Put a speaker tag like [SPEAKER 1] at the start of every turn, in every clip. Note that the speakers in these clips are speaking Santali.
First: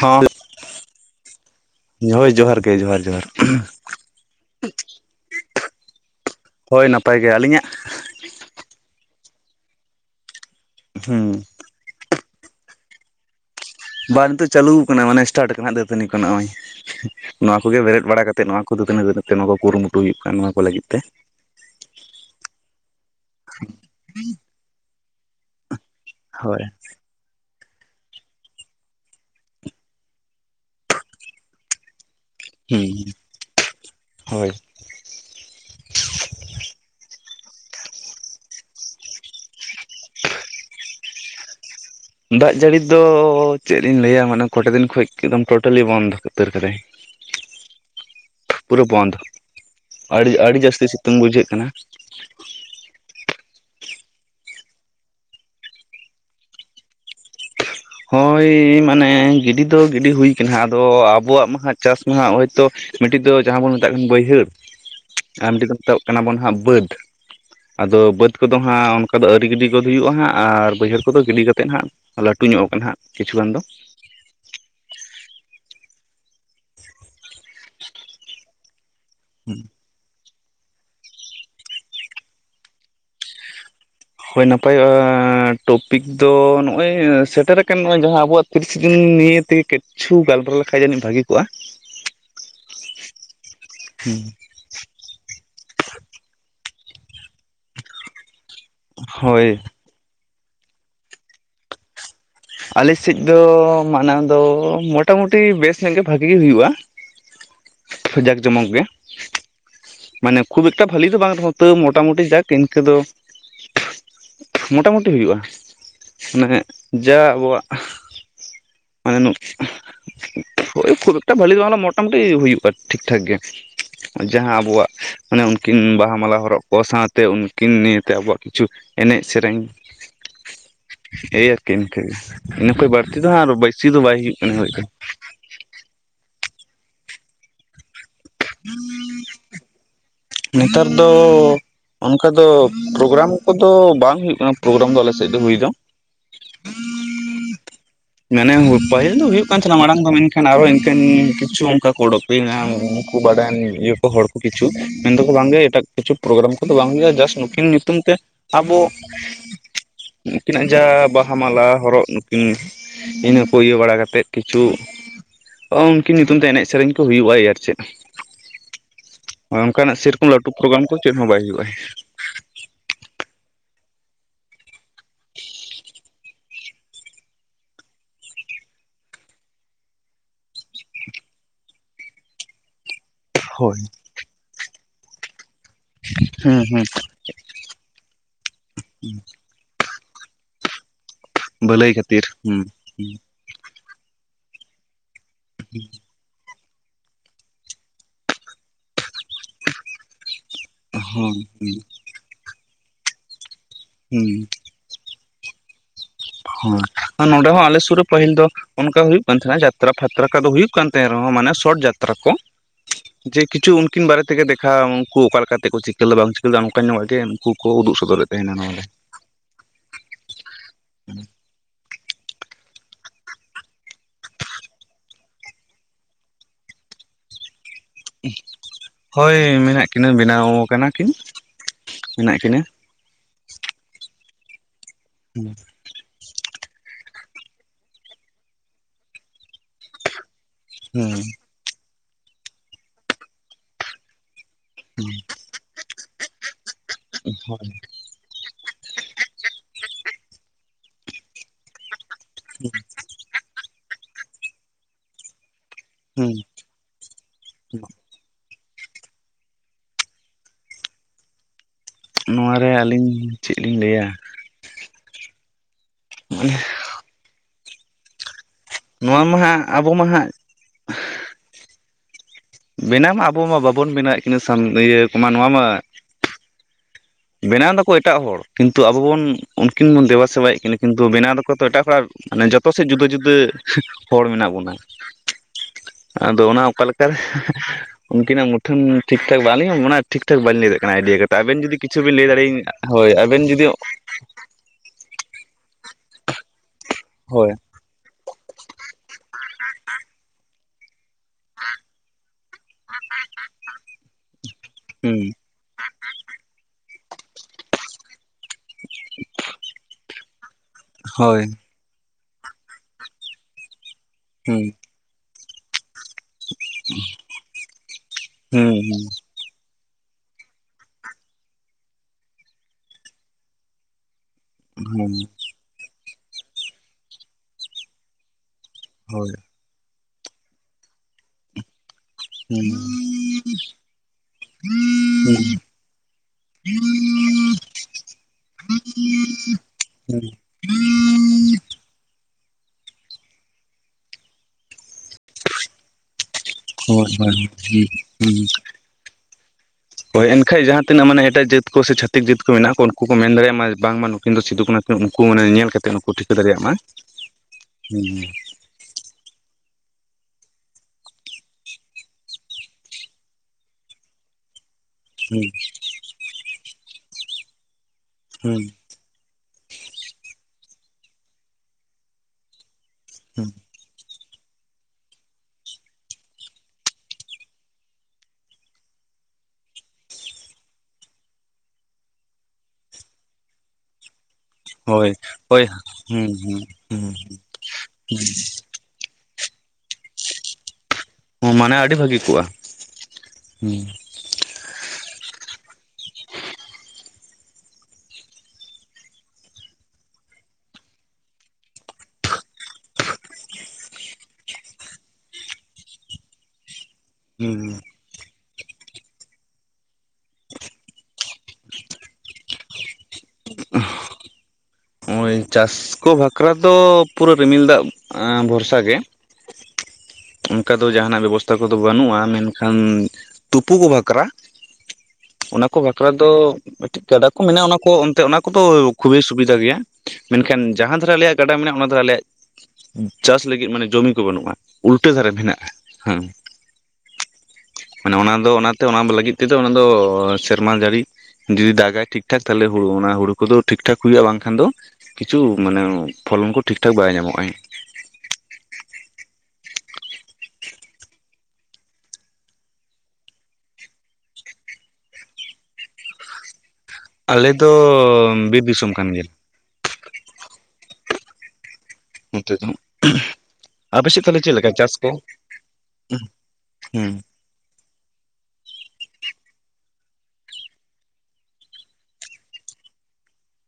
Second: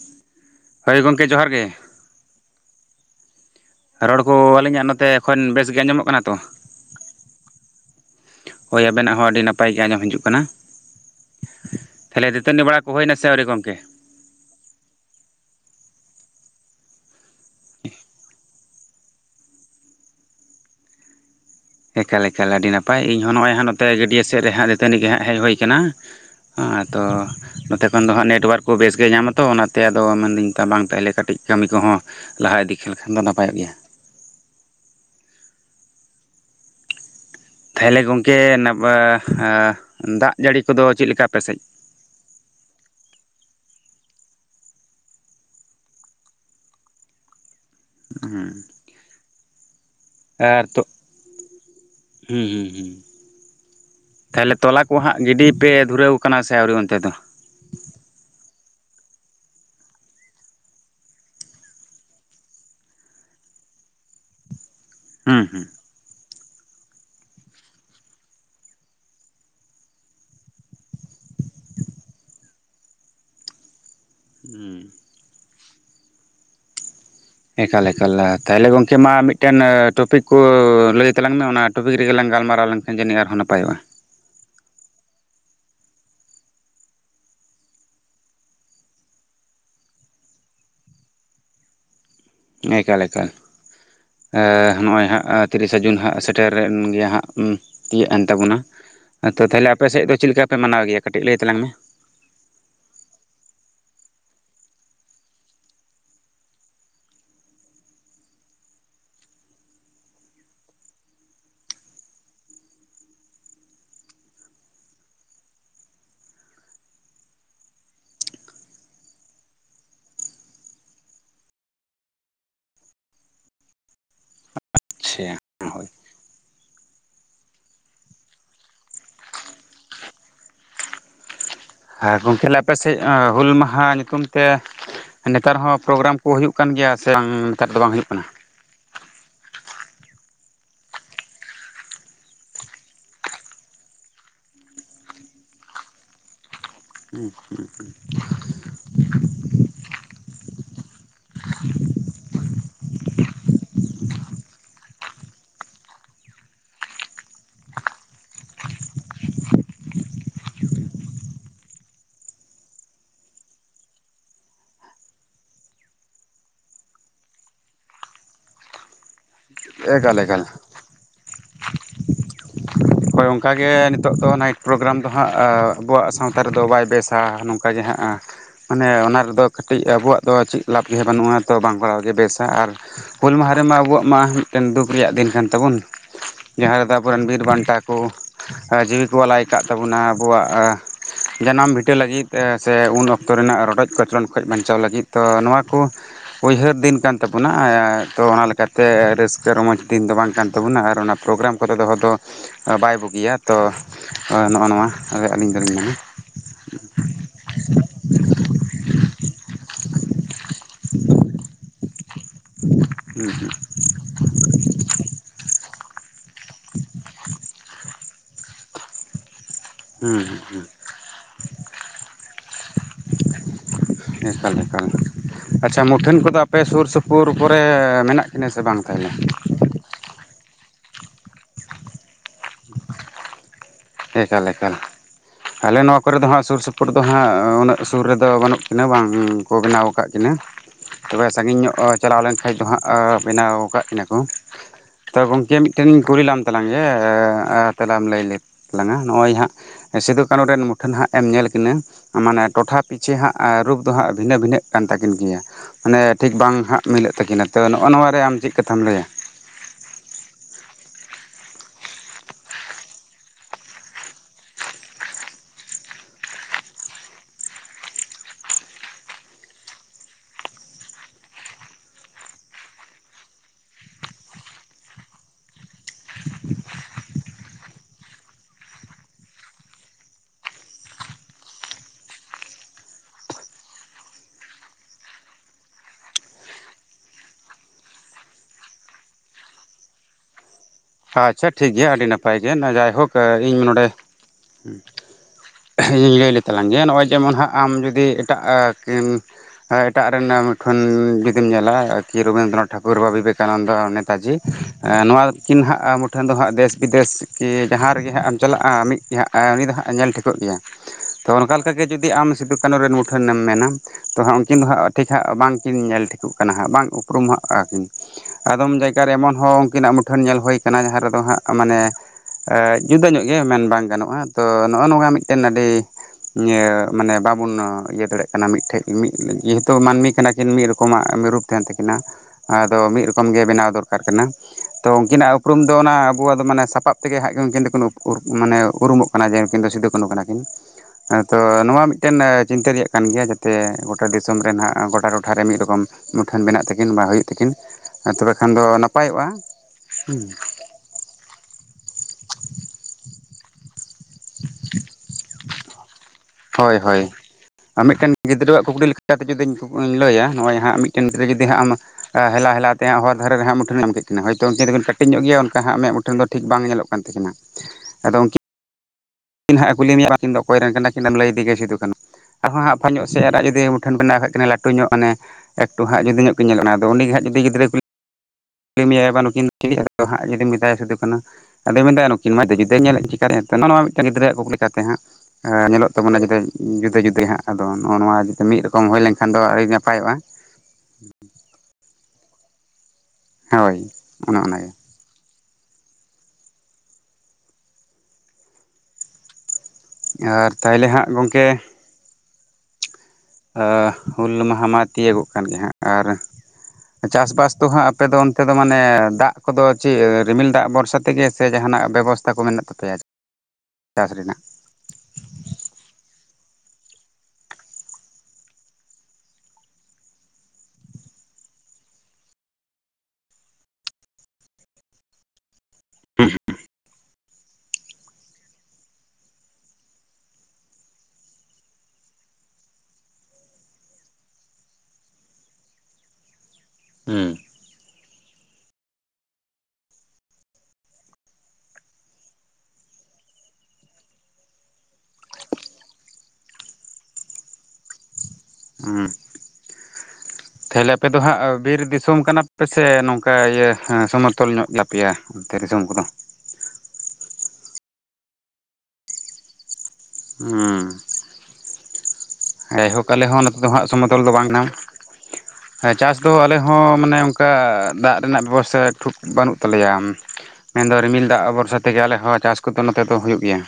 [SPEAKER 1] ᱦᱚᱸ
[SPEAKER 2] ᱦᱳᱭ ᱜᱚᱢᱠᱮ, ᱡᱚᱦᱟᱨ ᱜᱮ ᱾
[SPEAKER 1] ᱦᱳᱭ ᱡᱚᱦᱟᱨ ᱜᱮ, ᱡᱚᱦᱟᱨ ᱡᱚᱦᱟᱨ᱾
[SPEAKER 2] ᱨᱚᱲ ᱠᱚ ᱟᱹᱞᱤᱧᱟᱜ ᱱᱚᱛᱮ ᱠᱷᱚᱱ, ᱵᱮᱥ ᱜᱮ ᱟᱸᱡᱚᱢᱚᱜ ᱠᱟᱱᱟ ᱛᱚ?
[SPEAKER 1] ᱦᱳᱭ ᱱᱟᱯᱟᱭ ᱜᱮ ᱟᱹᱞᱤᱧᱟᱜ
[SPEAKER 2] ᱦᱳᱭ ᱟᱵᱮᱱᱟᱜ ᱦᱚᱸ ᱟᱹᱰᱤ ᱱᱟᱯᱟᱭ ᱜᱮ, ᱟᱸᱡᱚᱢ ᱦᱤᱡᱩᱜ ᱠᱟᱱᱟ᱾
[SPEAKER 1] ᱦᱩᱸ᱾
[SPEAKER 2] ᱛᱟᱦᱚᱞᱮ, ᱫᱟᱹᱛᱟᱹᱱᱤ ᱵᱟᱲᱟ ᱠᱚ ᱦᱩᱭᱱᱟ ᱥᱮ ᱟᱹᱣᱨᱤ ᱜᱚᱢᱠᱮ?
[SPEAKER 1] ᱵᱟᱝ ᱱᱤᱛᱚᱜ ᱪᱟᱹᱞᱩ ᱟᱠᱟᱱᱟ, ᱢᱟᱱᱮ ᱥᱴᱟᱴ ᱟᱠᱟᱱᱟ ᱫᱟᱹᱛᱟᱹᱱᱤ ᱠᱚ ᱱᱚᱜᱼᱚᱭ᱾ ᱱᱚᱣᱟ ᱠᱚᱜᱮ ᱵᱮᱨᱮᱫ ᱵᱟᱲᱟ ᱠᱟᱛᱮᱜ, ᱱᱚᱣᱟ ᱠᱚᱫᱚ ᱛᱤᱱᱟᱹᱜᱹ [inaudible] ᱱᱚᱣᱟ ᱠᱚ ᱠᱩᱨᱩᱢᱩᱴᱩ ᱦᱩᱭᱩᱜ ᱠᱟᱱᱟ ᱱᱚᱣᱟ ᱠᱚ ᱞᱟᱹᱜᱤᱫ ᱛᱮ᱾
[SPEAKER 2] ᱮᱠᱟᱞ ᱮᱠᱟᱞ ᱟᱹᱰᱤ ᱱᱟᱯᱟᱭ᱾ ᱤᱧ ᱦᱚᱸ ᱱᱚᱜᱼᱚᱭ ᱦᱟᱸᱜ ᱱᱚᱛᱮ ᱜᱟᱹᱰᱭᱟᱹ ᱥᱮᱫ ᱨᱮ ᱦᱟᱸᱜ ᱫᱟᱹᱛᱟᱹᱱᱤ ᱜᱮ ᱦᱟᱸᱜ ᱦᱮᱡ ᱦᱩᱭ ᱟᱠᱟᱱᱟ᱾
[SPEAKER 1] ᱦᱳᱭ
[SPEAKER 2] ᱦᱮ ᱛᱚ ᱾ ᱱᱚᱛᱮ ᱠᱷᱚᱱ ᱫᱚ ᱦᱟᱸᱜ ᱱᱮᱴᱳᱣᱟᱨᱠ ᱠᱚ ᱵᱮᱥ ᱜᱮ ᱧᱟᱢᱟ ᱛᱚ, ᱚᱱᱟᱛᱮ ᱟᱫᱚ ᱢᱮᱱᱫᱟᱹᱧ ᱵᱟᱝ ᱛᱟᱦᱮᱸᱞᱮ ᱠᱟᱹᱴᱤᱡ ᱠᱟᱹᱢᱤ ᱠᱚᱦᱚᱸ ᱞᱟᱦᱟ ᱤᱫᱤ ᱠᱷᱮᱞ
[SPEAKER 1] ᱦᱩᱸ
[SPEAKER 2] ᱞᱮᱠᱷᱟᱱ ᱫᱚ ᱱᱟᱯᱟᱭᱚᱜ ᱜᱮᱭᱟ᱾
[SPEAKER 1] ᱦᱳᱭ᱾
[SPEAKER 2] ᱛᱟᱦᱚᱞᱮ ᱜᱚᱝᱠᱮ, ᱱᱟ [unintelligible] ᱫᱟᱜ ᱡᱟᱹᱲᱤ ᱠᱚᱫᱚ ᱪᱮᱫ ᱞᱮᱠᱟ ᱟᱯᱮᱥᱮᱡ?
[SPEAKER 1] ᱫᱟᱜ ᱡᱟᱹᱲᱤ ᱫᱚ ᱪᱮᱫ ᱞᱤᱧ ᱞᱟᱹᱭᱟ, ᱢᱟᱱᱮ ᱠᱚᱴᱟ ᱫᱤᱱ ᱠᱷᱚᱡ ᱮᱠᱫᱚᱢ ᱴᱳᱴᱟᱞᱤ ᱵᱚᱱᱫᱷᱚ ᱩᱛᱟᱹᱨ ᱠᱟᱫᱟᱭ᱾
[SPEAKER 2] ᱦᱮᱸ᱾
[SPEAKER 1] ᱯᱩᱨᱟᱹ ᱵᱚᱱᱫᱷ ᱟᱹᱰᱤ ᱟᱹᱰᱤ
[SPEAKER 2] ᱟᱨ ᱛᱚ
[SPEAKER 1] ᱡᱟᱹᱥᱛᱤ ᱥᱤᱛᱩᱝ ᱵᱩᱡᱷᱟᱹᱜ ᱠᱟᱱᱟ᱾
[SPEAKER 2] ᱦᱩᱸ ᱦᱩᱸ ᱦᱩᱸ᱾ ᱛᱟᱦᱚᱞᱮ ᱛᱚᱞᱟ ᱠᱚ ᱦᱟᱸᱜ, ᱜᱤᱰᱤ ᱯᱮ ᱫᱷᱩᱨᱟᱹᱣ ᱟᱠᱟᱱᱟ ᱥᱮ ᱟᱹᱣᱨᱤ ᱚᱱᱛᱮ ᱫᱚ?
[SPEAKER 1] ᱦᱳᱭ ᱢᱟᱱᱮ, ᱜᱤᱰᱤ ᱫᱚ ᱜᱤᱰᱤ ᱦᱩᱭ ᱠᱟᱱᱟ ᱟᱫᱚ ᱟᱵᱚᱣᱟᱜ ᱢᱟ ᱦᱟᱸᱜ ᱪᱟᱥ ᱢᱟ ᱦᱟᱸᱜ ᱦᱚᱭᱛᱚ ᱢᱤᱫᱴᱤᱡ ᱫᱚ ᱡᱟᱦᱟᱸ ᱵᱚᱱ ᱢᱮᱛᱟᱜ ᱠᱟᱱ, ᱵᱟᱹᱭᱦᱟᱹᱲ
[SPEAKER 2] ᱦᱩᱸ
[SPEAKER 1] ᱟᱨ
[SPEAKER 2] ᱦᱩᱸ
[SPEAKER 1] ᱢᱤᱫᱴᱤᱡ ᱫᱚ ᱢᱮᱛᱟᱜ ᱠᱟᱱᱟ ᱵᱚᱱ ᱦᱟᱸᱜ ᱵᱟᱹᱫᱽ᱾ ᱟᱫᱚ ᱵᱟᱹᱫᱽ ᱠᱚᱫᱚ ᱦᱟᱸᱜ ᱚᱱᱠᱟ ᱫᱚ ᱟᱹᱣᱨᱤ ᱜᱤᱰᱤ ᱜᱚᱫ ᱦᱩᱭᱩᱜᱼᱟ ᱦᱟᱸᱜ, ᱟᱨ ᱵᱟᱹᱭᱦᱟᱹᱲ ᱠᱚᱫᱚ ᱜᱤᱰᱤ ᱠᱟᱛᱮᱫ ᱦᱟᱸᱜ [inaudible] ᱧᱚᱜ ᱠᱟᱱᱟ ᱦᱟᱸᱜ ᱠᱤᱪᱷᱩ ᱜᱟᱱ ᱫᱚ᱾
[SPEAKER 2] ᱦᱩᱸ᱾
[SPEAKER 1] [inaudible]
[SPEAKER 2] ᱮᱠᱟᱞ ᱮᱠᱟᱞ᱾ ᱛᱟᱦᱞᱮ ᱜᱚᱝᱠᱮ ᱢᱟ ᱢᱤᱫᱴᱮᱱ
[SPEAKER 1] ᱦᱩᱸ
[SPEAKER 2] ᱴᱚᱯᱤᱠ ᱠᱚ ᱞᱟᱹᱭ ᱛᱟᱞᱟᱝ ᱢᱮ, ᱚᱱᱟ ᱴᱚᱯᱤᱠ ᱨᱮᱜᱮ ᱞᱟᱝ ᱜᱟᱞᱢᱟᱨᱟᱣ ᱞᱮᱱᱠᱷᱟᱱ ᱡᱟᱹᱱᱤᱡ ᱟᱨᱦᱚᱸ ᱱᱟᱯᱟᱭᱚᱜᱼᱟ᱾
[SPEAKER 1] ᱦᱳᱭ ᱱᱟᱯᱟᱭᱚᱜᱼᱟ᱾ ᱴᱚᱯᱤᱠ ᱫᱚ ᱱᱚᱜᱼᱚᱭ ᱥᱮᱴᱮᱨᱟ ᱟᱠᱟᱱ, ᱱᱚᱜᱼᱚᱭ ᱡᱟᱦᱟᱸ ᱟᱵᱚᱣᱟᱜ ᱛᱤᱥᱮ ᱡᱩᱱ ᱤᱭᱟᱹ ᱛᱮᱜᱮ ᱠᱤᱪᱷᱩ ᱜᱟᱞᱢᱟᱨᱟᱣ ᱞᱮᱠᱷᱟᱡ ᱡᱟᱹᱱᱤᱡ ᱵᱷᱟᱹᱜᱤ ᱠᱚᱜᱼᱟ᱾
[SPEAKER 2] ᱮᱠᱟᱞ ᱮᱠᱟᱞ
[SPEAKER 1] ᱦᱩᱸ
[SPEAKER 2] ᱾ᱱᱚᱜᱼᱚᱭ ᱦᱟᱸᱜ ᱛᱤᱨᱤᱥᱟ ᱡᱩᱱ ᱦᱟᱸᱜ ᱥᱮᱴᱮᱨᱮᱱ ᱜᱮᱭᱟ ᱦᱟᱸᱜ ᱛᱤᱭᱟᱹᱜ ᱮᱱ ᱛᱟᱵᱚᱱᱟ᱾ ᱛᱚ
[SPEAKER 1] ᱦᱳᱭ
[SPEAKER 2] ᱛᱟᱦᱚᱞᱮ ᱟᱯᱮ ᱥᱮᱫ ᱫᱚ ᱪᱮᱫ ᱞᱮᱠᱟ ᱯᱮ ᱢᱟᱱᱟᱣ ᱜᱮᱭᱟ, ᱠᱟᱹᱴᱤᱡ ᱞᱟᱹᱭ ᱛᱟᱞᱟᱝ ᱢᱮ?
[SPEAKER 1] ᱟᱞᱮ ᱥᱮᱫ ᱫᱚ ᱢᱟᱱᱟᱣ ᱫᱚ ᱢᱚᱴᱟ ᱢᱩᱴᱤ ᱵᱮᱥ ᱧᱚᱜ ᱜᱮ ᱵᱷᱟᱜᱤ ᱜᱮ ᱦᱩᱭᱩᱜᱼᱟ᱾ ᱚᱡᱟᱠ ᱡᱚᱢᱚᱠ ᱜᱮ᱾ ᱢᱟᱱᱮ ᱠᱷᱩᱵ ᱮᱠᱴᱟ ᱵᱷᱟᱞᱤ ᱫᱚ ᱵᱟᱝ ᱨᱮᱦᱚᱸ ᱛᱟᱹᱣ ᱢᱚᱴᱟᱢᱩᱴᱤ ᱡᱟᱠ ᱤᱱᱠᱟᱹ ᱫᱚ ᱢᱳᱴᱟᱢᱩᱴᱤ ᱦᱩᱭᱩᱜᱼᱟ, ᱢᱟᱱᱮ ᱡᱟ ᱟᱵᱚᱣᱟᱜ ᱢᱟᱱᱮ ᱱᱚᱜ- ᱳᱭ ᱠᱷᱩᱵ ᱮᱠᱴᱟ ᱵᱷᱟᱞᱤ ᱫᱚ ᱵᱟᱝ ᱢᱚᱴᱟᱢᱩᱴᱤ ᱦᱩᱭᱩᱜ-ᱟ, ᱴᱷᱤᱠᱼᱴᱷᱟᱠ ᱜᱮ ᱡᱟᱦᱟᱸ ᱟᱵᱚᱣᱟᱜ
[SPEAKER 2] ᱟᱪᱪᱷᱟ
[SPEAKER 1] ᱢᱟᱱᱮ ᱩᱱᱠᱤᱱ
[SPEAKER 2] ᱦᱳᱭ
[SPEAKER 1] ᱵᱟᱦᱟ ᱢᱟᱞᱟ ᱦᱚᱨᱚᱜ ᱠᱚ ᱥᱟᱣ- ᱛᱮ ᱩᱱᱠᱤᱱ ᱱᱤᱭᱟᱹᱛᱮ ᱟᱵᱚᱣᱟᱜ ᱠᱤᱪᱷᱩ ᱮᱱᱮᱡ ᱥᱮᱨᱮᱧ᱾ ᱤᱭᱟᱹ ᱤᱱᱠᱟᱹ ᱜᱮ
[SPEAKER 2] ᱟᱨ ᱜᱚᱝᱠᱮ
[SPEAKER 1] ᱤᱱᱟᱹ
[SPEAKER 2] ᱟᱯᱮ
[SPEAKER 1] ᱠᱷᱚᱡ
[SPEAKER 2] ᱥᱮᱫ
[SPEAKER 1] ᱵᱟᱹᱲᱛᱤ ᱫᱚ ᱟᱨ
[SPEAKER 2] ᱦᱩᱞ ᱢᱟᱦᱟ
[SPEAKER 1] ᱵᱟᱹᱭᱥᱤ ᱫᱚ ᱵᱟᱭ
[SPEAKER 2] ᱧᱩᱛᱩᱢ
[SPEAKER 1] ᱦᱩᱭᱩᱜ
[SPEAKER 2] ᱛᱮ
[SPEAKER 1] ᱠᱟᱱᱟ ᱦᱳᱭ ᱛᱚ᱾
[SPEAKER 2] ᱱᱮᱛᱟᱨ ᱦᱚᱸ ᱯᱨᱳᱜᱨᱟᱢ ᱠᱚ ᱦᱩᱭᱩᱜ ᱠᱟᱱ ᱜᱮᱭᱟ ᱥᱮ ᱵᱟᱝ ᱱᱮᱛᱟᱨ ᱫᱚ ᱵᱟᱝ ᱦᱩᱭᱩᱜ ᱠᱟᱱᱟ?
[SPEAKER 1] ᱱᱮᱛᱟᱨ ᱫᱚᱻ ᱚᱱᱠᱟ ᱫᱚ ᱯᱨᱳᱜᱨᱟᱢ ᱠᱚᱫᱚ ᱵᱟᱝ ᱦᱳᱭᱳᱜ ᱠᱟᱱᱟ ᱯᱨᱳᱜᱨᱟᱢ ᱫᱚ ᱟᱞᱮᱥᱮᱫ ᱫᱚ ᱦᱩᱭ ᱫᱚ᱾
[SPEAKER 2] ᱦᱩᱸ ᱦᱩᱸ
[SPEAKER 1] ᱢᱟᱱᱮ ᱯᱟᱹᱦᱤᱞ ᱫᱚ ᱦᱩᱭᱩᱜ ᱠᱟᱱ ᱛᱟᱦᱮᱱᱟ ᱢᱟᱲᱟᱝ ᱫᱚ ᱢᱮᱱᱠᱷᱟᱱ ᱟᱨᱚ ᱤᱱᱠᱟᱹᱱ ᱠᱤᱪᱷᱩ ᱚᱱᱠᱟ ᱠᱚ ᱚᱰᱳᱠ ᱦᱩᱭᱱᱟ᱾ ᱠᱩ ᱵᱟᱰᱟᱭᱟᱱ ᱤᱭᱟᱹ ᱠᱚ ᱦᱚᱲ ᱠᱚ ᱠᱤᱪᱷᱩ ᱢᱮᱱᱫᱚᱠᱚ ᱵᱟᱝᱜᱮ ᱮᱴᱟᱜ ᱠᱤᱪᱷᱩ ᱯᱨᱳᱜᱨᱟᱢ ᱠᱚᱫᱚ ᱵᱟᱝ ᱦᱳᱭᱳᱜ-ᱟ, ᱡᱟᱥᱴ ᱱᱩᱠᱤᱱ ᱧᱩᱛᱩᱢ ᱛᱮ ᱟᱵᱚ ᱱᱩᱠᱤᱱᱟᱜ ᱡᱟ ᱵᱟᱦᱟ ᱢᱟᱞᱟ ᱦᱚᱨᱚᱜ ᱱᱩᱠᱤᱱ ᱤᱱᱟᱹ ᱠᱚ ᱤᱭᱟᱹ ᱵᱟᱲᱟ ᱠᱟᱛᱮᱫ ᱠᱤᱪᱷᱩ ᱚ ᱩᱱᱠᱤᱱ ᱧᱩᱛᱩᱢ ᱛᱮ ᱮᱱᱮᱡ ᱥᱮᱨᱮᱧ ᱠᱚ ᱦᱩᱭᱩᱜ-ᱟ, ᱟᱨ ᱪᱮᱫ
[SPEAKER 2] [unintelligible]
[SPEAKER 1] ᱚᱱᱠᱟᱱᱟᱜ ᱥᱮ
[SPEAKER 2] ᱮᱠᱟᱞ
[SPEAKER 1] ᱨᱚᱠᱚᱢ
[SPEAKER 2] ᱮᱠᱟᱞ
[SPEAKER 1] ᱞᱟᱹᱴᱩ ᱯᱨᱳᱜᱨᱟᱢ ᱠᱚ ᱪᱮᱫ ᱦᱚᱸ ᱵᱟᱭ ᱦᱩᱭᱩᱜ-ᱟ᱾
[SPEAKER 2] ᱦᱳᱭ ᱚᱱᱠᱟᱜᱮ ᱱᱤᱛᱚᱜ ᱫᱚ ᱱᱟᱭᱤᱴ ᱯᱨᱳᱜᱨᱟᱢ ᱫᱚ ᱦᱟᱸᱜ ᱟᱵᱚᱣᱟᱜ ᱥᱟᱶᱛᱟ ᱨᱮᱫᱚ ᱵᱟᱭ ᱵᱮᱥᱟ᱾ ᱚᱱᱠᱟ ᱡᱟᱦᱟ ᱟᱜ ᱢᱟᱱᱮ ᱚᱱᱟ ᱨᱮᱫᱚ ᱠᱟᱹᱴᱤᱡ ᱟᱵᱚᱣᱟᱜ ᱫᱚ ᱪᱮᱫ ᱞᱟᱵᱷ ᱜᱮ ᱵᱟᱱᱩᱜ-ᱟ᱾ ᱛᱚ ᱵᱟᱝ ᱠᱚᱨᱟᱣ ᱜᱮ ᱵᱮᱥᱟ ᱟᱨ ᱦᱩᱞ ᱢᱟᱦᱟ ᱨᱮᱢᱟ
[SPEAKER 1] ᱦᱳᱭ
[SPEAKER 2] ᱟᱵᱚᱣᱟᱜ ᱢᱟ ᱢᱤᱫᱴᱮᱱ ᱫᱩᱠ ᱨᱮᱭᱟᱜ ᱫᱤᱱ ᱠᱟᱱ ᱛᱟᱵᱚᱱ᱾
[SPEAKER 1] ᱦᱩᱸ
[SPEAKER 2] ᱡᱟᱦᱟᱸ
[SPEAKER 1] ᱦᱩᱸ
[SPEAKER 2] ᱨᱮᱫᱚ ᱟᱵᱚᱨᱮᱱ ᱵᱤᱨ ᱵᱟᱱᱴᱟ ᱠᱚ ᱡᱤᱣᱤ ᱠᱚ ᱟᱞᱟᱭ ᱟᱠᱟᱫ ᱛᱟᱵᱚᱱᱟ ᱟᱵᱚᱣᱟᱜ ᱡᱟᱱᱟᱢ
[SPEAKER 1] ᱵᱷᱟᱹᱞᱟᱹᱭ
[SPEAKER 2] ᱵᱷᱤᱴᱟᱹ
[SPEAKER 1] ᱠᱷᱟᱹᱛᱤᱨ
[SPEAKER 2] ᱞᱟᱹᱜᱤᱫ
[SPEAKER 1] ᱦᱩᱸ
[SPEAKER 2] ᱥᱮ ᱩᱱ- ᱚᱠᱛᱚ ᱨᱮᱱᱟᱜ ᱨᱚᱰᱚᱡ ᱠᱚᱪᱞᱚᱱ ᱠᱷᱚᱱ ᱵᱟᱧᱪᱟᱣ ᱞᱟᱹᱜᱤᱫ ᱛᱚ ᱱᱚᱣᱟ ᱠᱚ ᱩᱭᱦᱟᱹᱨ ᱫᱤᱱ ᱠᱟᱱ ᱛᱟᱵᱚᱱᱟ ᱛᱚ ᱚᱱᱟ ᱞᱮᱠᱟᱛᱮ ᱨᱟᱹᱥᱠᱟᱹ ᱨᱚᱢᱚᱡᱽ ᱫᱤᱱ ᱫᱚ ᱵᱟᱝ ᱠᱟᱱ ᱛᱟᱵᱚᱱᱟ ᱟᱨ ᱚᱱᱟ
[SPEAKER 1] ᱦᱩᱸ
[SPEAKER 2] ᱯᱨᱳᱜᱨᱟᱢ ᱠᱚᱫᱚ ᱫᱚᱦᱚ ᱫᱚ ᱵᱟᱭ ᱵᱩᱜᱤᱭᱟ᱾ ᱛᱚ
[SPEAKER 1] ᱦᱩᱸ
[SPEAKER 2] ᱱᱚᱜ-ᱚ ᱱᱚᱣᱟ ᱟᱹᱞᱤᱧ ᱫᱚᱞᱤᱧ ᱢᱮᱱᱟ᱾
[SPEAKER 1] ᱦᱚᱸ ᱟᱨ ᱱᱚᱰᱮ ᱦᱚᱸ ᱟᱞᱮ ᱥᱩᱨ ᱨᱮ ᱯᱟᱹᱦᱤᱞ ᱫᱚ ᱚᱱᱠᱟ ᱦᱩᱭᱩᱜ ᱠᱟᱱ ᱛᱟᱦᱮᱱᱟ ᱡᱟᱛᱨᱟ ᱯᱷᱟᱛᱨᱟ ᱠᱚᱫᱚ ᱦᱩᱭᱩᱜ ᱠᱟᱱ ᱛᱟᱦᱮᱸ ᱨᱮᱦᱚᱸ ᱢᱟᱱᱮ ᱥᱚᱴ ᱡᱟᱛᱨᱟ ᱠᱚ᱾ ᱡᱮ ᱠᱤᱪᱷᱩ ᱩᱱᱠᱤᱱ ᱵᱟᱨᱮ- ᱛᱮᱜᱮ ᱫᱮᱠᱷᱟᱣ᱾ ᱩᱱᱠᱩ ᱚᱠᱟ ᱞᱮᱠᱟ ᱞᱮᱠᱟ ᱛᱮᱠᱚ ᱪᱤᱠᱟᱹ ᱞᱮᱫᱟ ᱵᱟᱝ ᱠᱚ ᱪᱤᱠᱟᱹ ᱞᱮᱫᱟ ᱚᱱᱠᱟ ᱧᱚᱜ ᱜᱮ ᱩᱱᱠᱩ ᱠᱚ ᱩᱫᱩᱜ ᱥᱚᱫᱚᱨᱮᱫ ᱛᱟᱦᱮᱱᱟ ᱱᱚᱣᱟ ᱫᱚ᱾
[SPEAKER 2] ᱦᱩᱸ ᱦᱩᱸ ᱦᱩᱸ ᱮᱠᱟᱞ ᱮᱠᱟᱞ ᱟᱪᱪᱷᱟ ᱢᱩᱴᱷᱟᱹᱱ ᱠᱚᱫᱚ ᱟᱯᱮ ᱥᱩᱨ ᱥᱩᱯᱩᱨ ᱠᱚᱨᱮ ᱢᱮᱱᱟᱜ ᱠᱤᱱᱟ ᱥᱮ ᱵᱟᱝ ᱛᱟᱦᱞᱮ?
[SPEAKER 1] ᱦᱮᱸ ᱢᱮᱱᱟᱜ ᱠᱤᱱᱟᱹ ᱵᱮᱱᱟᱣ ᱟᱠᱟᱱᱟ ᱠᱤᱱ ᱢᱮᱱᱟᱜ ᱠᱤᱱᱟᱹ᱾
[SPEAKER 2] ᱮᱠᱟᱞ ᱮᱠᱟᱞ
[SPEAKER 1] ᱦᱩᱸ
[SPEAKER 2] ᱟᱞᱮ ᱱᱚᱣᱟ ᱠᱚᱨᱮ ᱫᱚ ᱦᱟᱸᱜ ᱥᱩᱨ ᱥᱩᱯᱩᱨ ᱫᱚ ᱦᱟᱸᱜ ᱩᱱᱟᱹᱜ ᱥᱩᱨ ᱨᱮᱫᱚ ᱵᱟᱹᱱᱩᱜ ᱠᱤᱱᱟᱹ ᱵᱟᱝ ᱠᱚ ᱵᱮᱱᱟᱣ ᱟᱠᱟᱫ ᱠᱤᱱᱟᱹ᱾ ᱛᱚᱵᱮ ᱥᱟᱺᱜᱤᱧ ᱧᱚᱜ ᱪᱟᱞᱟᱣ ᱞᱮᱱᱠᱷᱟᱡ ᱫᱚ ᱦᱟᱸᱜ ᱵᱮᱱᱟᱣ ᱠᱟᱜ ᱠᱤᱱᱟᱹ ᱠᱚ᱾ ᱛᱚ ᱜᱚᱝᱠᱮ ᱢᱤᱫᱴᱮᱱ ᱠᱩᱞᱤᱞᱟᱢ ᱛᱟᱞᱟᱝ ᱜᱮ
[SPEAKER 1] ᱦᱩᱸ
[SPEAKER 2] ᱛᱮᱞᱟᱢ ᱞᱟᱹᱭ ᱛᱟᱞᱟᱝᱟ ᱱᱚᱜ-ᱚᱭ ᱦᱟᱸᱜ ᱥᱤᱫᱩ ᱠᱟᱹᱱᱩ ᱨᱮᱱ ᱢᱩᱴᱷᱟᱹᱱ ᱦᱟᱸᱜ ᱮᱢ ᱧᱮᱞ ᱠᱤᱱᱟᱹ ᱢᱟᱱᱮ ᱴᱚᱴᱷᱟ ᱯᱤᱪᱷᱤ ᱦᱟᱸᱜ ᱨᱩᱯ ᱫᱚ ᱦᱟᱸᱜ ᱵᱷᱤᱱᱟᱹ ᱵᱷᱤᱱᱟᱹᱜ ᱠᱟᱱ ᱛᱟᱹᱠᱤᱱ ᱜᱮᱭᱟ ᱢᱟᱱᱮ ᱴᱷᱤᱠ
[SPEAKER 1] ᱦᱩᱸ
[SPEAKER 2] ᱵᱟᱝ ᱦᱟᱸᱜ ᱢᱤᱞᱟᱹᱜ ᱛᱟᱹᱠᱤᱱᱟ᱾ ᱛᱚ, ᱱᱚᱜ-ᱚ ᱱᱚᱣᱟ ᱨᱮ ᱟᱢ ᱪᱮᱫ ᱠᱟᱛᱷᱟᱢ ᱞᱟᱹᱭᱟ?
[SPEAKER 1] ᱱᱚᱣᱟᱨᱮ ᱟᱹᱞᱤᱧ ᱪᱮᱫ ᱞᱤᱧ ᱞᱟᱹᱭᱟ? [unintelligible] ᱱᱚᱣᱟ ᱢᱟ ᱦᱟᱸᱜ, ᱟᱵᱚ ᱢᱟ ᱦᱟᱸᱜ᱾ ᱵᱮᱱᱟᱣ ᱢᱟ ᱟᱵᱚ ᱢᱟ ᱵᱟᱵᱚᱱ ᱵᱮᱱᱟᱣᱮᱫ ᱠᱤᱱᱟᱹ ᱤᱭᱟᱹ ᱠᱚᱢᱟ, ᱱᱚᱣᱟ ᱢᱟ᱾
[SPEAKER 2] [inaudible]
[SPEAKER 1] ᱵᱮᱱᱟᱣ ᱫᱟᱠᱚ ᱮᱴᱟᱜ ᱦᱚᱲ, ᱠᱤᱱᱛᱩ ᱟᱵᱚ ᱵᱚᱱ ᱩᱱᱠᱤᱱ ᱵᱚᱱ ᱫᱮᱵᱟ ᱥᱮᱵᱟᱭᱮᱫ ᱠᱤᱱᱟᱹ ᱠᱤᱱᱛᱩ ᱵᱮᱱᱟᱣ ᱫᱟᱠᱚ ᱛᱚ ᱮᱴᱟᱜ ᱦᱚᱲ ᱟᱨ ᱢᱟᱱᱮ ᱡᱚᱛᱚ ᱥᱮᱫ ᱡᱩᱫᱟᱹ ᱡᱩᱫᱟᱹ ᱦᱚᱲ ᱢᱮᱱᱟᱜ ᱵᱚᱱᱟ᱾ ᱟᱫᱚ ᱚᱱᱟ ᱚᱠᱟᱞᱮᱠᱟᱨᱮ ᱩᱱᱠᱤᱱᱟᱜ ᱢᱩᱴᱷᱟᱹᱱ ᱴᱷᱤᱠ-ᱴᱷᱟᱠ ᱟᱞᱤᱧ ᱦᱚᱸ ᱚᱱᱟ ᱴᱷᱤᱠ-ᱴᱷᱟᱠ ᱵᱟᱹᱞᱤᱧ ᱞᱟᱹᱭ ᱫᱟᱲᱮᱭᱟᱜ ᱠᱟᱱᱟ ᱟᱭᱰᱤᱭᱟ ᱠᱟᱛᱮ,
[SPEAKER 2] ᱟᱪᱪᱷᱟ
[SPEAKER 1] ᱟᱵᱮᱱ
[SPEAKER 2] ᱴᱷᱤᱠ
[SPEAKER 1] ᱡᱩᱤ
[SPEAKER 2] ᱜᱮᱭᱟ ᱟᱹᱰᱤ
[SPEAKER 1] ᱠᱤᱪᱷᱩᱵᱤᱱ ᱞᱟᱹᱭ
[SPEAKER 2] ᱱᱟᱯᱟᱭ ᱜᱮ
[SPEAKER 1] ᱫᱟᱲᱮᱭᱧ ᱦᱳᱭ ᱟᱵᱮᱱ ᱡᱩᱫᱤ᱾
[SPEAKER 2] ᱦᱩᱸ, ᱤᱧᱤᱧ ᱞᱟᱹᱭ ᱞᱮᱛᱟᱞᱟᱝ ᱡᱮ ᱱᱚᱜ-ᱚᱭ ᱡᱮᱢᱚᱱ
[SPEAKER 1] ᱦᱳᱭ
[SPEAKER 2] ᱦᱟᱸᱜ ᱟᱢ ᱡᱩᱫᱤ ᱮᱴᱟᱜ ᱠᱤᱱ ᱮᱴᱟᱜ ᱨᱮᱱᱟᱜ ᱢᱩᱴᱷᱟᱹᱱ ᱵᱤᱫ ᱡᱩᱫᱤ ᱵᱮᱱ ᱧᱮᱞᱟ ᱠᱤ ᱨᱚᱵᱤᱱᱫᱨᱚᱱᱟᱛᱷ ᱴᱷᱟᱠᱩᱨ ᱵᱟ ᱵᱤᱵᱮᱠᱟᱱᱚᱱᱫᱚ, ᱱᱮᱛᱟᱡᱤ ᱮᱸ
[SPEAKER 1] ᱦᱩᱸ
[SPEAKER 2] ᱱᱚᱣᱟ ᱱᱩᱠᱤᱱ ᱦᱟᱸᱜ ᱢᱩᱴᱷᱟᱹᱱ ᱫᱚ ᱦᱟᱸᱜ ᱫᱮᱥ-ᱵᱤᱫᱮᱥ ᱠᱤ ᱡᱟᱦᱟᱸ ᱨᱮᱜᱮ ᱦᱟᱸᱜ ᱮᱢ ᱪᱟᱞᱟᱜ-ᱟ ᱢᱤᱫ ᱜᱮᱦᱟᱸᱜ ᱩᱱᱤ ᱫᱚ ᱦᱟᱸᱜ ᱧᱮᱞ ᱴᱷᱤᱠᱚᱜ ᱜᱮᱭᱟ᱾ ᱛᱚ
[SPEAKER 1] ᱦᱳᱭ
[SPEAKER 2] ᱚᱱᱠᱟ ᱞᱮ ᱚᱱᱠᱟᱜᱮ ᱡᱩᱫᱤ ᱟᱢ ᱥᱤᱫᱩ ᱠᱟᱹᱱᱩ ᱨᱮᱱ ᱢᱩᱴᱷᱟᱹᱱᱮᱢ ᱢᱮᱱᱟ, ᱛᱚ ᱦᱟᱸᱜ ᱩᱱᱠᱤᱱ
[SPEAKER 1] ᱦᱩᱸ
[SPEAKER 2] ᱫᱚ ᱦᱟᱸᱜ ᱴᱷᱤᱠ ᱦᱟᱸᱜ ᱵᱟᱝᱠᱤᱱ ᱧᱮᱞ ᱴᱷᱤᱠᱚᱜ ᱠᱟᱱᱟ ᱦᱟᱸᱜ ᱵᱟᱝ ᱩᱯᱨᱩᱢ ᱦᱟᱸᱜ ᱟᱹᱠᱤᱱ᱾ ᱟᱫᱚᱢ
[SPEAKER 1] ᱦᱩᱸ
[SPEAKER 2] ᱡᱟᱭᱜᱟᱟᱨ ᱨᱮ ᱮᱢᱚᱱ ᱦᱚᱸ ᱩᱱᱠᱤᱱᱟᱜ ᱢᱩ ᱢᱩᱴᱷᱟᱹᱱ ᱧᱮᱞ ᱦᱩᱭᱠᱟᱱᱟ ᱡᱟᱦᱟᱸ ᱨᱮᱫᱚ ᱦᱟᱸᱜ ᱢᱟᱱᱮ ᱟᱻ ᱡᱩᱫᱟᱹ ᱧᱚᱜ ᱜᱮ ᱢᱮᱱ ᱵᱟᱝ ᱜᱟᱱᱚᱜ-ᱟ᱾ ᱛᱚ, ᱱᱚᱜ-ᱚ
[SPEAKER 1] ᱦᱩᱸ
[SPEAKER 2] ᱱᱚᱣᱟ
[SPEAKER 1] ᱦᱩᱸ
[SPEAKER 2] ᱢᱤᱫᱴᱮᱱ ᱟᱹᱰᱤ ᱤᱭᱟᱹ ᱢᱟᱱᱮ ᱵᱟᱵᱚᱱ ᱤᱭᱟᱹ ᱫᱟᱲᱮᱜ ᱠᱟᱱᱟ ᱢᱤᱫᱴᱷᱮᱡ᱾
[SPEAKER 1] ᱦᱳᱭ
[SPEAKER 2] ᱡᱮᱦᱮᱛᱩ ᱢᱟᱹᱱᱢᱤ ᱠᱟᱱᱟ ᱠᱤᱱ ᱢᱤᱫ ᱨᱚᱠᱚᱢᱟᱜ ᱨᱩᱯ ᱛᱟᱸᱦᱮᱱ ᱛᱟᱹᱠᱤᱱᱟ
[SPEAKER 1] ᱦᱩᱸ
[SPEAKER 2] ᱟᱫᱚ ᱢᱤᱫ ᱨᱚ ᱠᱚᱢ ᱜᱮ ᱵᱮᱱᱟᱣ ᱫᱚᱨᱠᱟᱨ ᱠᱟᱱᱟ᱾ ᱛᱚ ᱩᱱᱠᱤᱱᱟᱜ ᱩᱯᱨᱩᱢ ᱫᱚ ᱚᱱᱟ ᱟᱵᱚᱣᱟᱜ ᱫᱚ ᱢᱟᱱᱮ ᱥᱟᱯᱟᱵ ᱛᱮᱜᱮ ᱦᱟᱸᱜ ᱜᱮ ᱩᱱᱠᱤᱱ ᱫᱚᱠᱤᱱ ᱢᱟᱱᱮ ᱩᱨᱩᱢᱚᱜ ᱠᱟᱱᱟ ᱡᱮ ᱩᱱᱠᱤᱱ ᱫᱚ ᱥᱤᱫᱩ ᱠᱟᱹᱱᱩ ᱠᱟᱱᱟ
[SPEAKER 1] ᱦᱩᱸ
[SPEAKER 2] ᱠᱤᱱ᱾ ᱦᱮᱸ ᱛᱚ, ᱱᱚᱣᱟ ᱢᱤᱫᱴᱮᱱ ᱪᱤᱱᱛᱟᱹ ᱨᱮᱭᱟᱜ ᱠᱟᱱ ᱜᱮᱭᱟ ᱡᱟᱛᱮ ᱜᱚᱴᱟ ᱫᱤᱥᱚᱢ ᱨᱮᱱᱟᱜ ᱜᱚᱴᱟ ᱴᱚᱴᱷᱟᱨᱮ ᱢᱤᱫ ᱨᱚᱠᱚᱢ ᱢᱩᱴᱷᱟᱹᱱ ᱵᱮᱱᱟᱜ ᱛᱟᱹᱠᱤᱱ ᱵᱟ
[SPEAKER 1] ᱦᱳᱭ
[SPEAKER 2] ᱦᱳᱭᱳᱜ
[SPEAKER 1] ᱦᱳᱭ
[SPEAKER 2] ᱛᱟᱹᱠᱤᱱ
[SPEAKER 1] ᱦᱩᱸ
[SPEAKER 2] ᱛᱚᱵᱮ
[SPEAKER 1] ᱦᱩᱸ
[SPEAKER 2] ᱠᱷᱟᱱ ᱫᱚ ᱱᱟᱯᱟᱭᱚᱜ-ᱟ᱾
[SPEAKER 1] ᱦᱳᱭ ᱮᱱ ᱪᱷᱟᱹᱭ ᱡᱟᱦᱟᱸ ᱛᱤᱱᱟᱹᱜ ᱢᱟᱱᱮ ᱮᱴᱟᱜ ᱡᱟᱹᱛ ᱥᱮ ᱪᱷᱟᱛᱤᱠ ᱡᱟᱹᱛ ᱢᱮᱱᱟᱜ ᱠᱚ ᱩᱱ ᱠᱚ ᱢᱮᱱ ᱫᱟᱲᱮᱭᱟᱜ ᱢᱟ ᱵᱟᱝ ᱱᱩᱠᱤᱱ ᱫᱚ ᱥᱤᱫᱩ ᱠᱟᱹᱱᱩ᱾ ᱩᱱᱠᱩ ᱢᱟᱱᱮ ᱧᱮᱞ ᱠᱟᱛᱮᱫ ᱦᱚᱸᱠᱚ ᱴᱷᱤᱠ᱾
[SPEAKER 2] ᱦᱳᱭ ᱦᱳᱭ ᱟᱨ ᱢᱤᱫᱴᱮᱱ ᱜᱤᱫᱽᱨᱟᱹᱣᱟᱜ ᱠᱩᱠᱞᱤ ᱞᱮᱠᱟ ᱪᱤᱠᱟᱹᱛᱮ ᱡᱩᱫᱤᱧ ᱞᱟᱹᱭᱟ ᱱᱚᱣᱟ ᱜᱮ ᱦᱟᱸᱜ ᱢᱤᱫᱴᱮᱱ ᱜᱤᱫᱽᱨᱟᱹ ᱡᱩᱫᱤ ᱦᱟᱸᱜ ᱟᱢ ᱦᱮᱞᱟᱣ ᱦᱮᱞᱟᱣᱛᱮ ᱦᱟᱸᱜ ᱦᱚᱨ ᱫᱷᱟᱨᱮ ᱨᱮ ᱦᱟᱸᱜ ᱢᱩᱴᱷᱟᱹᱱ ᱧᱟᱢ ᱠᱮᱫ ᱠᱤᱱᱟᱹ ᱦᱚᱭᱛᱳ ᱩᱱᱤᱱ ᱫᱚᱵᱤᱱ ᱠᱟᱴ ᱴᱤᱡ ᱧᱚᱜ ᱜᱮᱭᱟ
[SPEAKER 1] ᱦᱩᱸ
[SPEAKER 2] ᱚᱱᱠᱟ ᱦᱟᱸᱜ ᱢᱮᱸᱫ ᱢᱩᱴᱷᱟᱹᱱ ᱫᱚ ᱴᱷᱤᱠ ᱵᱟᱝ ᱧᱮᱞᱚᱜ ᱠᱟᱱ ᱛᱟᱠᱤᱱᱟ ᱟᱫᱚ
[SPEAKER 1] ᱦᱩᱸ᱾
[SPEAKER 2] ᱠᱤᱱ ᱦᱟᱸᱜ ᱠᱩᱞᱤ ᱢᱮᱭᱟ ᱫᱚ ᱚᱠᱚᱭ ᱨᱮᱱ ᱠᱟᱱᱟ ᱠᱤᱱ ᱞᱟᱹᱭ ᱟᱫᱮᱜᱮ ᱥᱤᱫᱩ ᱠᱟᱱᱩ᱾ ᱟᱨᱦᱚᱸ [unintelligible] ᱧᱚᱜ ᱥᱮ ᱟᱨᱟᱜ
[SPEAKER 1] ᱦᱩᱸ
[SPEAKER 2] ᱡᱩᱫᱤ ᱢᱩᱴᱷᱟᱹᱱ ᱵᱮᱱᱟᱣ ᱠᱟᱜ ᱠᱤᱱᱟᱹᱭ ᱞᱟᱴ ᱞᱟᱹᱴᱩ ᱧᱚᱜ ᱢᱟᱱᱮ, ᱮᱠᱴᱩ ᱦᱟᱸᱜ ᱡᱩᱫᱟᱹ ᱧᱚᱜ ᱠᱤᱱ ᱧᱮᱞᱚᱜ ᱠᱟᱱᱟ ᱟᱫᱚ ᱩᱱᱤᱜ ᱜᱮ ᱦᱟᱸᱜ ᱡᱩᱫᱤ ᱜᱤᱫᱽᱨᱟᱹ ᱠᱩᱞᱤ ᱠᱩᱞᱤ ᱢᱮᱭᱟᱭ ᱵᱟ ᱱᱩᱠᱤᱱ ᱫᱚ ᱪᱤᱞᱤ ᱠᱟᱱᱟ ᱠᱤᱱ ᱦᱟᱸᱜ? ᱡᱩᱫᱤᱢ ᱢᱮᱛᱟᱭᱟ ᱥᱤᱫᱩ ᱠᱟᱱᱩ᱾ ᱟᱫᱚᱭ ᱢᱮᱱᱫᱟᱭ ᱱᱩᱠᱤᱱ ᱢᱟ ᱡᱩᱫᱟᱹᱧ ᱧᱮᱞᱮᱫ ᱪᱤᱠᱟᱛᱮ ᱦᱟᱸᱜ ᱱᱤᱛᱳᱝ ᱱᱚᱣᱟ ᱢᱤᱫᱴᱮᱱ ᱜᱤᱫᱨᱟᱹᱣᱟᱜ ᱠᱩᱠ ᱞᱮᱠᱟᱛᱮ ᱛᱮ ᱦᱟᱸᱜ
[SPEAKER 1] ᱦᱳᱭ ᱦᱳᱭ
[SPEAKER 2] ᱮᱸ ᱧᱮᱞᱚᱜ ᱛᱟᱵᱚᱱᱟ
[SPEAKER 1] ᱦᱩᱸ
[SPEAKER 2] ᱡᱩᱫᱟᱹ, ᱡᱩᱫᱟᱹ
[SPEAKER 1] ᱦᱩᱸ
[SPEAKER 2] ᱡᱩᱫᱟᱹ ᱦᱟᱸᱜ ᱟᱫᱚ ᱱᱚᱜ-ᱚ ᱱᱚᱣᱟ ᱢᱤᱫ ᱨᱚᱠᱚᱢ ᱠᱚᱢ ᱦᱩᱭ ᱞᱮᱱᱠᱷᱟᱱ ᱫᱚ ᱟᱹᱰᱤ ᱱᱟᱯᱟᱭᱚᱜ-ᱟ᱾
[SPEAKER 1] ᱢᱟᱱᱮ ᱟᱹᱰᱤ ᱵᱷᱟᱹᱜᱤ ᱠᱚᱜ-ᱟ᱾
[SPEAKER 2] ᱦᱳᱭ, ᱚᱱ ᱚᱱᱟᱜᱮ᱾ ᱟᱨ ᱛᱟᱦᱞᱮ ᱦᱟᱸᱜ ᱜᱚᱝᱠᱮ᱾ ᱟᱻ ᱦᱩᱞ ᱢᱟᱦᱟ ᱢᱟ ᱛᱤᱭᱳᱹᱜᱚᱜ ᱠᱟᱱ ᱜᱮ ᱦᱟᱸᱜ ᱟᱨ ᱪᱟᱥᱵᱟᱥ
[SPEAKER 1] ᱦᱩᱸ
[SPEAKER 2] ᱫᱚ ᱦᱟᱸᱜ? ᱟᱯᱮ ᱫᱚ ᱚᱱᱛᱮ ᱫᱚ ᱢᱟᱱᱮ ᱫᱟᱜ ᱠᱚᱫᱚ ᱪᱮ ᱨᱤᱢᱤᱞ ᱫᱟᱜ ᱵᱚᱨᱥᱟ ᱛᱮᱜᱮ ᱥᱮ ᱡᱟᱸᱦᱟᱱᱟᱜ ᱵᱮᱵᱚᱥᱛᱟ ᱠᱚ ᱢᱮᱱᱟᱜ ᱛᱟᱯᱮᱭᱟ? ᱪᱟᱥ ᱨᱮᱱᱟᱜ᱾
[SPEAKER 1] ᱦᱳᱭ, ᱪᱟᱥ ᱠᱚ ᱵᱟᱠᱷᱨᱟ ᱛᱚ ᱯᱩᱨᱟᱹ ᱨᱤᱢᱤᱞ ᱫᱟᱜ ᱮᱸ ᱵᱷᱚᱨᱥᱟ ᱜᱮ᱾ ᱚᱱᱠᱟ ᱫᱚ ᱡᱟᱦᱟᱱᱟᱜ ᱵᱮᱵᱚᱥᱛᱟ ᱠᱚᱫᱚ ᱵᱟᱹᱱᱩᱜᱼᱟ ᱢᱮᱱᱠᱷᱟᱱ ᱛᱩᱯᱩ ᱠᱚ ᱵᱷᱟᱠᱨᱟ, ᱚᱱᱟ ᱠᱚ ᱵᱟᱠᱷᱨᱟ ᱫᱚ ᱢᱤᱫᱴᱤᱡ ᱜᱟᱰᱟ ᱠᱚ ᱢᱮᱱᱟᱜᱼᱟ ᱚᱱᱟ ᱠᱚ ᱚᱱᱛᱮ ᱚᱱᱟ ᱠᱚᱫᱚ ᱠᱷᱩᱵᱮᱭ ᱥᱩᱵᱤᱫᱷᱟ ᱜᱮᱭᱟ᱾ ᱢᱮᱱᱠᱷᱟᱱ ᱡᱟᱦᱟᱸ ᱫᱷᱟᱨᱟ ᱟᱞᱮᱭᱟᱜ ᱜᱟᱰᱟ ᱢᱮᱱᱟᱜᱼᱟ ᱚᱱᱟ ᱫᱚ ᱟᱞᱮᱭᱟᱜ ᱪᱟᱥ ᱞᱟᱹᱜᱤᱫ ᱢᱟᱱᱮ ᱡᱚᱢᱤ ᱠᱚ ᱵᱟᱹᱱᱩᱜᱼᱟ, ᱩᱞᱴᱟᱹ ᱫᱷᱟᱨᱮ ᱢᱮᱱᱟᱜᱼᱟ ᱦᱮᱸ᱾
[SPEAKER 2] ᱦᱩᱸ᱾
[SPEAKER 1] ᱢᱟᱱᱮ ᱚᱱᱟ ᱫᱚ ᱚᱱᱟᱛᱮ ᱚᱱᱟ ᱞᱟᱹᱜᱤᱫ ᱛᱮᱫᱚ ᱚᱱᱟ ᱫᱚ ᱥᱮᱨᱢᱟ ᱡᱟᱹᱲᱤ ᱡᱩᱫᱤ ᱫᱟᱜᱟᱭ ᱴᱷᱤᱠ ᱴᱷᱟᱠ ᱛᱟᱦᱚᱞᱮ ᱦᱩᱲᱩ ᱚᱱᱟ ᱦᱩᱲᱩ ᱠᱚᱫᱚ ᱴᱷᱤᱠ ᱴᱷᱟᱠ ᱦᱩᱭᱩᱜᱼᱟ ᱵᱟᱝᱠᱷᱟᱱ ᱫᱚ ᱠᱤᱪᱷᱩ ᱢᱟᱱᱮ ᱯᱷᱚᱞᱚᱱ ᱠᱚ ᱴᱷᱤᱠ ᱴᱷᱟᱠ ᱵᱟᱭ ᱧᱟᱢᱚᱜᱼᱟᱭ᱾
[SPEAKER 2] ᱦᱩᱸ᱾ ᱛᱟᱦᱞᱮ ᱟᱯᱮ ᱫᱚ ᱦᱟᱸᱜ ᱵᱤᱨ ᱫᱤᱥᱚᱢ ᱠᱟᱱᱟ ᱯᱮ ᱥᱮ ᱱᱚᱝᱠᱟ ᱤᱭᱟᱹ ᱦᱮᱸ ᱥᱚᱢᱚᱛᱷᱚᱞ ᱧᱚᱜ ᱜᱮᱭᱟᱯᱮ ᱭᱟ? ᱚᱱᱛᱮ ᱫᱤᱥᱚᱢ ᱠᱚᱫᱚ᱾
[SPEAKER 1] ᱟᱞᱮᱫᱚ ᱵᱤᱨ ᱫᱤᱥᱚᱢ ᱠᱟᱱ ᱜᱮᱭᱟᱞᱮ᱾
[SPEAKER 2] ᱦᱮᱸ᱾
[SPEAKER 1] ᱱᱚᱛᱮ ᱫᱚ
[SPEAKER 2] [unintelligible] ᱟᱞᱮ ᱦᱚᱸ ᱱᱚᱛᱮ ᱫᱚ ᱦᱟᱸᱜ
[SPEAKER 1] ᱟᱯᱮ
[SPEAKER 2] ᱥᱚᱢᱚᱛᱚᱞ
[SPEAKER 1] ᱥᱮᱫ
[SPEAKER 2] ᱫᱚ
[SPEAKER 1] ᱛᱟᱦᱚᱞᱮ
[SPEAKER 2] ᱵᱟᱝ
[SPEAKER 1] ᱪᱮᱫ
[SPEAKER 2] ᱠᱟᱱᱟ᱾
[SPEAKER 1] ᱞᱮᱠᱟ ᱪᱟᱥ ᱠᱚ
[SPEAKER 2] ᱦᱮᱸ ᱪᱟᱥ ᱫᱚ ᱟᱞᱮ ᱦᱚᱸ
[SPEAKER 1] ᱦᱮᱸ
[SPEAKER 2] ᱢᱟᱱᱮ ᱚᱱᱠᱟ ᱫᱟᱜ ᱨᱮᱱᱟᱜ ᱵᱮᱵᱚᱥᱛᱷᱟ ᱠᱷᱩᱵ ᱵᱟᱹᱱᱩᱜ ᱛᱟᱞᱮᱭᱟ᱾ ᱢᱮᱱᱫᱚ ᱨᱤᱢᱤᱞ ᱫᱟᱜ ᱵᱷᱚᱨᱥᱟ ᱛᱮᱜᱮ ᱟᱞᱮ ᱦᱚᱸ ᱪᱟᱥ ᱠᱚᱫᱚ ᱱᱚᱛᱮ ᱫᱚ ᱦᱩᱭᱩᱜ ᱜᱮᱭᱟ᱾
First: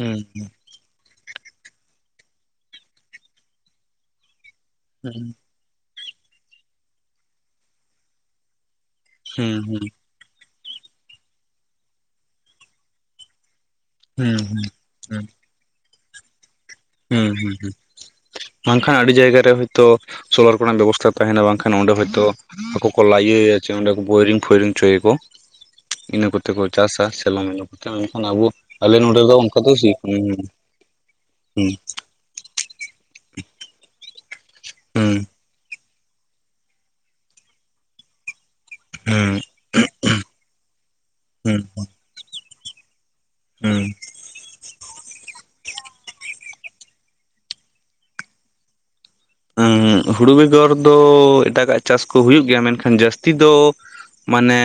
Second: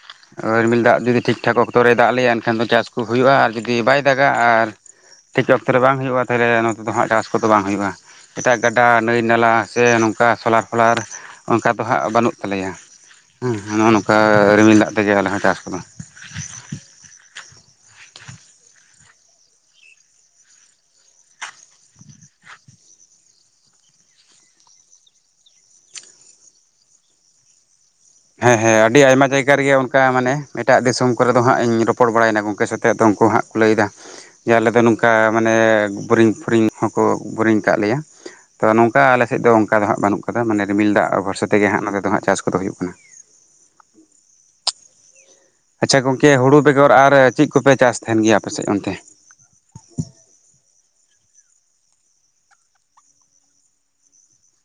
[SPEAKER 1] ᱦᱮᱸ
[SPEAKER 2] ᱳᱭ ᱨᱤᱢᱤᱞ ᱫᱟᱜ ᱡᱩᱫᱤ ᱴᱷᱤᱠ ᱴᱷᱟᱠ ᱚ ᱟᱛᱳ ᱨᱮ ᱫᱟᱜ ᱞᱮᱭᱟ ᱮᱱᱠᱷᱟᱱ ᱫᱚ ᱪᱟᱥ ᱠᱚ ᱦᱩᱭᱩᱜᱼᱟ ᱟᱨ ᱡᱩᱫᱤ ᱵᱟᱭ ᱫᱟᱜᱟ ᱟᱨ
[SPEAKER 1] ᱦᱩᱸ᱾
[SPEAKER 2] [unintelligible] ᱨᱮ ᱵᱟᱝ ᱦᱩᱭᱩᱜᱼᱟ ᱛᱟᱦᱚᱞᱮ ᱱᱚᱛᱮ ᱫᱚ ᱦᱟᱸᱜ ᱪᱟᱥ ᱠᱚᱫᱚ ᱵᱟᱝ ᱦᱩᱭᱩᱜᱼᱟ, ᱮᱴᱟᱜ ᱜᱟᱰᱟ ᱱᱟᱹᱭ ᱱᱟᱞᱟ
[SPEAKER 1] ᱦᱮᱸ
[SPEAKER 2] ᱥᱮ
[SPEAKER 1] ᱦᱮᱸ
[SPEAKER 2] ᱱᱚ ᱠᱟ ᱥᱚᱞᱟᱨ ᱯᱷᱚᱞᱟᱨ ᱚᱱᱠᱟ ᱫᱚ ᱦᱟᱸᱜ ᱵᱟᱹᱱᱩᱜ ᱛᱟᱞᱮᱭᱟ ᱦᱮᱸ, ᱱᱚᱜᱼᱚ ᱱᱚᱝᱠᱟ
[SPEAKER 1] ᱦᱮᱸ ᱦᱮᱸ ᱦᱮᱸ
[SPEAKER 2] ᱨᱤᱢᱤᱞ ᱫᱟᱜ ᱛᱮᱜᱮ ᱟᱞᱮ ᱦᱚᱸ ᱪᱟᱥ ᱠᱚᱫᱚ᱾ [inaudible]
[SPEAKER 1] ᱦᱩᱸ ᱦᱩᱸ ᱦᱩᱸ᱾ ᱵᱟᱝᱠᱷᱟᱱ ᱟᱹᱰᱤ ᱡᱟᱭᱜᱟ ᱨᱮ ᱦᱳᱭᱛᱚ ᱥᱳᱞᱟᱨ ᱠᱚᱨᱮᱱᱟᱜ ᱵᱮᱵᱚᱥᱛᱟ ᱛᱟᱦᱮᱱᱟ ᱵᱟᱝᱠᱷᱟᱱ ᱚᱸᱰᱮ ᱦᱳᱭᱛᱚ ᱟᱠᱚ ᱠᱚ ᱞᱟᱭᱮ ᱪᱚ ᱚᱸᱰᱮ ᱠᱚ ᱵᱳᱭᱨᱤᱝ ᱯᱷᱳᱭᱨᱤᱝ ᱦᱚᱪᱚᱭᱟᱠᱚ, ᱤᱱᱟᱹ ᱠᱚᱛᱮ ᱠᱚ ᱪᱟᱥᱟ ᱥᱮᱞᱚ ᱢᱮᱞᱚ ᱠᱚᱛᱮ ᱢᱮᱱᱠᱷᱚᱱ ᱟᱵᱚ
[SPEAKER 2] ᱦᱮᱸ ᱦᱮᱸ
[SPEAKER 1] ᱟᱞᱮ
[SPEAKER 2] ᱟᱹᱰᱤ
[SPEAKER 1] ᱱᱚᱰᱮ
[SPEAKER 2] ᱟᱭᱢᱟ
[SPEAKER 1] ᱫᱚ
[SPEAKER 2] ᱡᱟᱭᱜᱟ
[SPEAKER 1] ᱚᱱᱠᱟ ᱫᱚ
[SPEAKER 2] ᱨᱮᱜᱮ
[SPEAKER 1] [unintelligible]
[SPEAKER 2] ᱢᱟᱱᱮ ᱮᱴᱟᱜ ᱫᱤᱥᱚᱢ ᱠᱚᱨᱮ ᱫᱚ ᱦᱟᱸᱜ
[SPEAKER 1] ᱦᱩᱸ
[SPEAKER 2] ᱤᱧ ᱨᱚᱯᱚᱲ ᱵᱟᱲᱟᱭᱮᱱᱟ ᱜᱚᱝᱠᱮ ᱥᱟᱛᱮ ᱟᱫᱚ ᱩᱱᱠᱩ ᱦᱟᱸᱜ ᱠᱚ ᱞᱟᱹᱭᱮᱫᱟ ᱡᱮ ᱟᱞᱮ ᱫᱚ ᱱᱚᱝᱠᱟ
[SPEAKER 1] ᱦᱩᱸ
[SPEAKER 2] ᱢᱟᱱᱮ ᱵᱳᱨᱤᱝ ᱯᱷᱳᱨᱤᱝ ᱦᱚᱸᱠᱚ ᱵᱳᱨᱤᱝ ᱠᱟᱜ ᱞᱮᱭᱟ ᱛᱚ ᱱᱚᱝᱠᱟ ᱟᱞᱮ
[SPEAKER 1] ᱦᱩᱸ
[SPEAKER 2] ᱥᱮᱫ ᱫᱚ ᱚᱱᱠᱟ ᱫᱚ ᱦᱟᱸᱜ ᱵᱟᱹᱱᱩᱜ-ᱟ᱾ ᱟᱫᱚ ᱢᱟᱱᱮ ᱨᱤᱢᱤᱞ ᱫᱟᱜ ᱵᱷᱚᱨᱥᱟ
[SPEAKER 1] ᱦᱩᱸ
[SPEAKER 2] ᱛᱮᱜᱮ ᱦᱟᱸᱜ ᱱᱚᱛᱮ ᱫᱚ ᱦᱟᱸᱜ ᱪᱟᱥ ᱠᱚᱫᱚ ᱦᱩᱭᱩᱜ ᱠᱟᱱᱟ᱾
[SPEAKER 1] ᱦᱩᱸ᱾
[SPEAKER 2] ᱟᱪᱪᱷᱟ ᱜᱚᱝᱠᱮ ᱦᱩᱲᱩ ᱵᱮᱜᱚᱨ ᱟᱨ ᱪᱮᱫ ᱠᱚᱯᱮ ᱪᱟᱥ ᱛᱟᱦᱮᱱ ᱜᱮᱭᱟ ᱟᱯᱮ ᱥᱮᱫ ᱚᱱᱛᱮ?
[SPEAKER 1] ᱩᱸ ᱦᱩᱲᱩ ᱵᱮᱜᱚᱨ ᱫᱚ ᱮᱴᱟᱜᱟᱜ ᱪᱟᱥ ᱠᱚ ᱦᱩᱭᱩᱜ ᱜᱮᱭᱟ ᱢᱮᱱᱠᱷᱟᱱ ᱡᱟᱹᱥᱛᱤ ᱫᱚ ᱢᱟᱱᱮ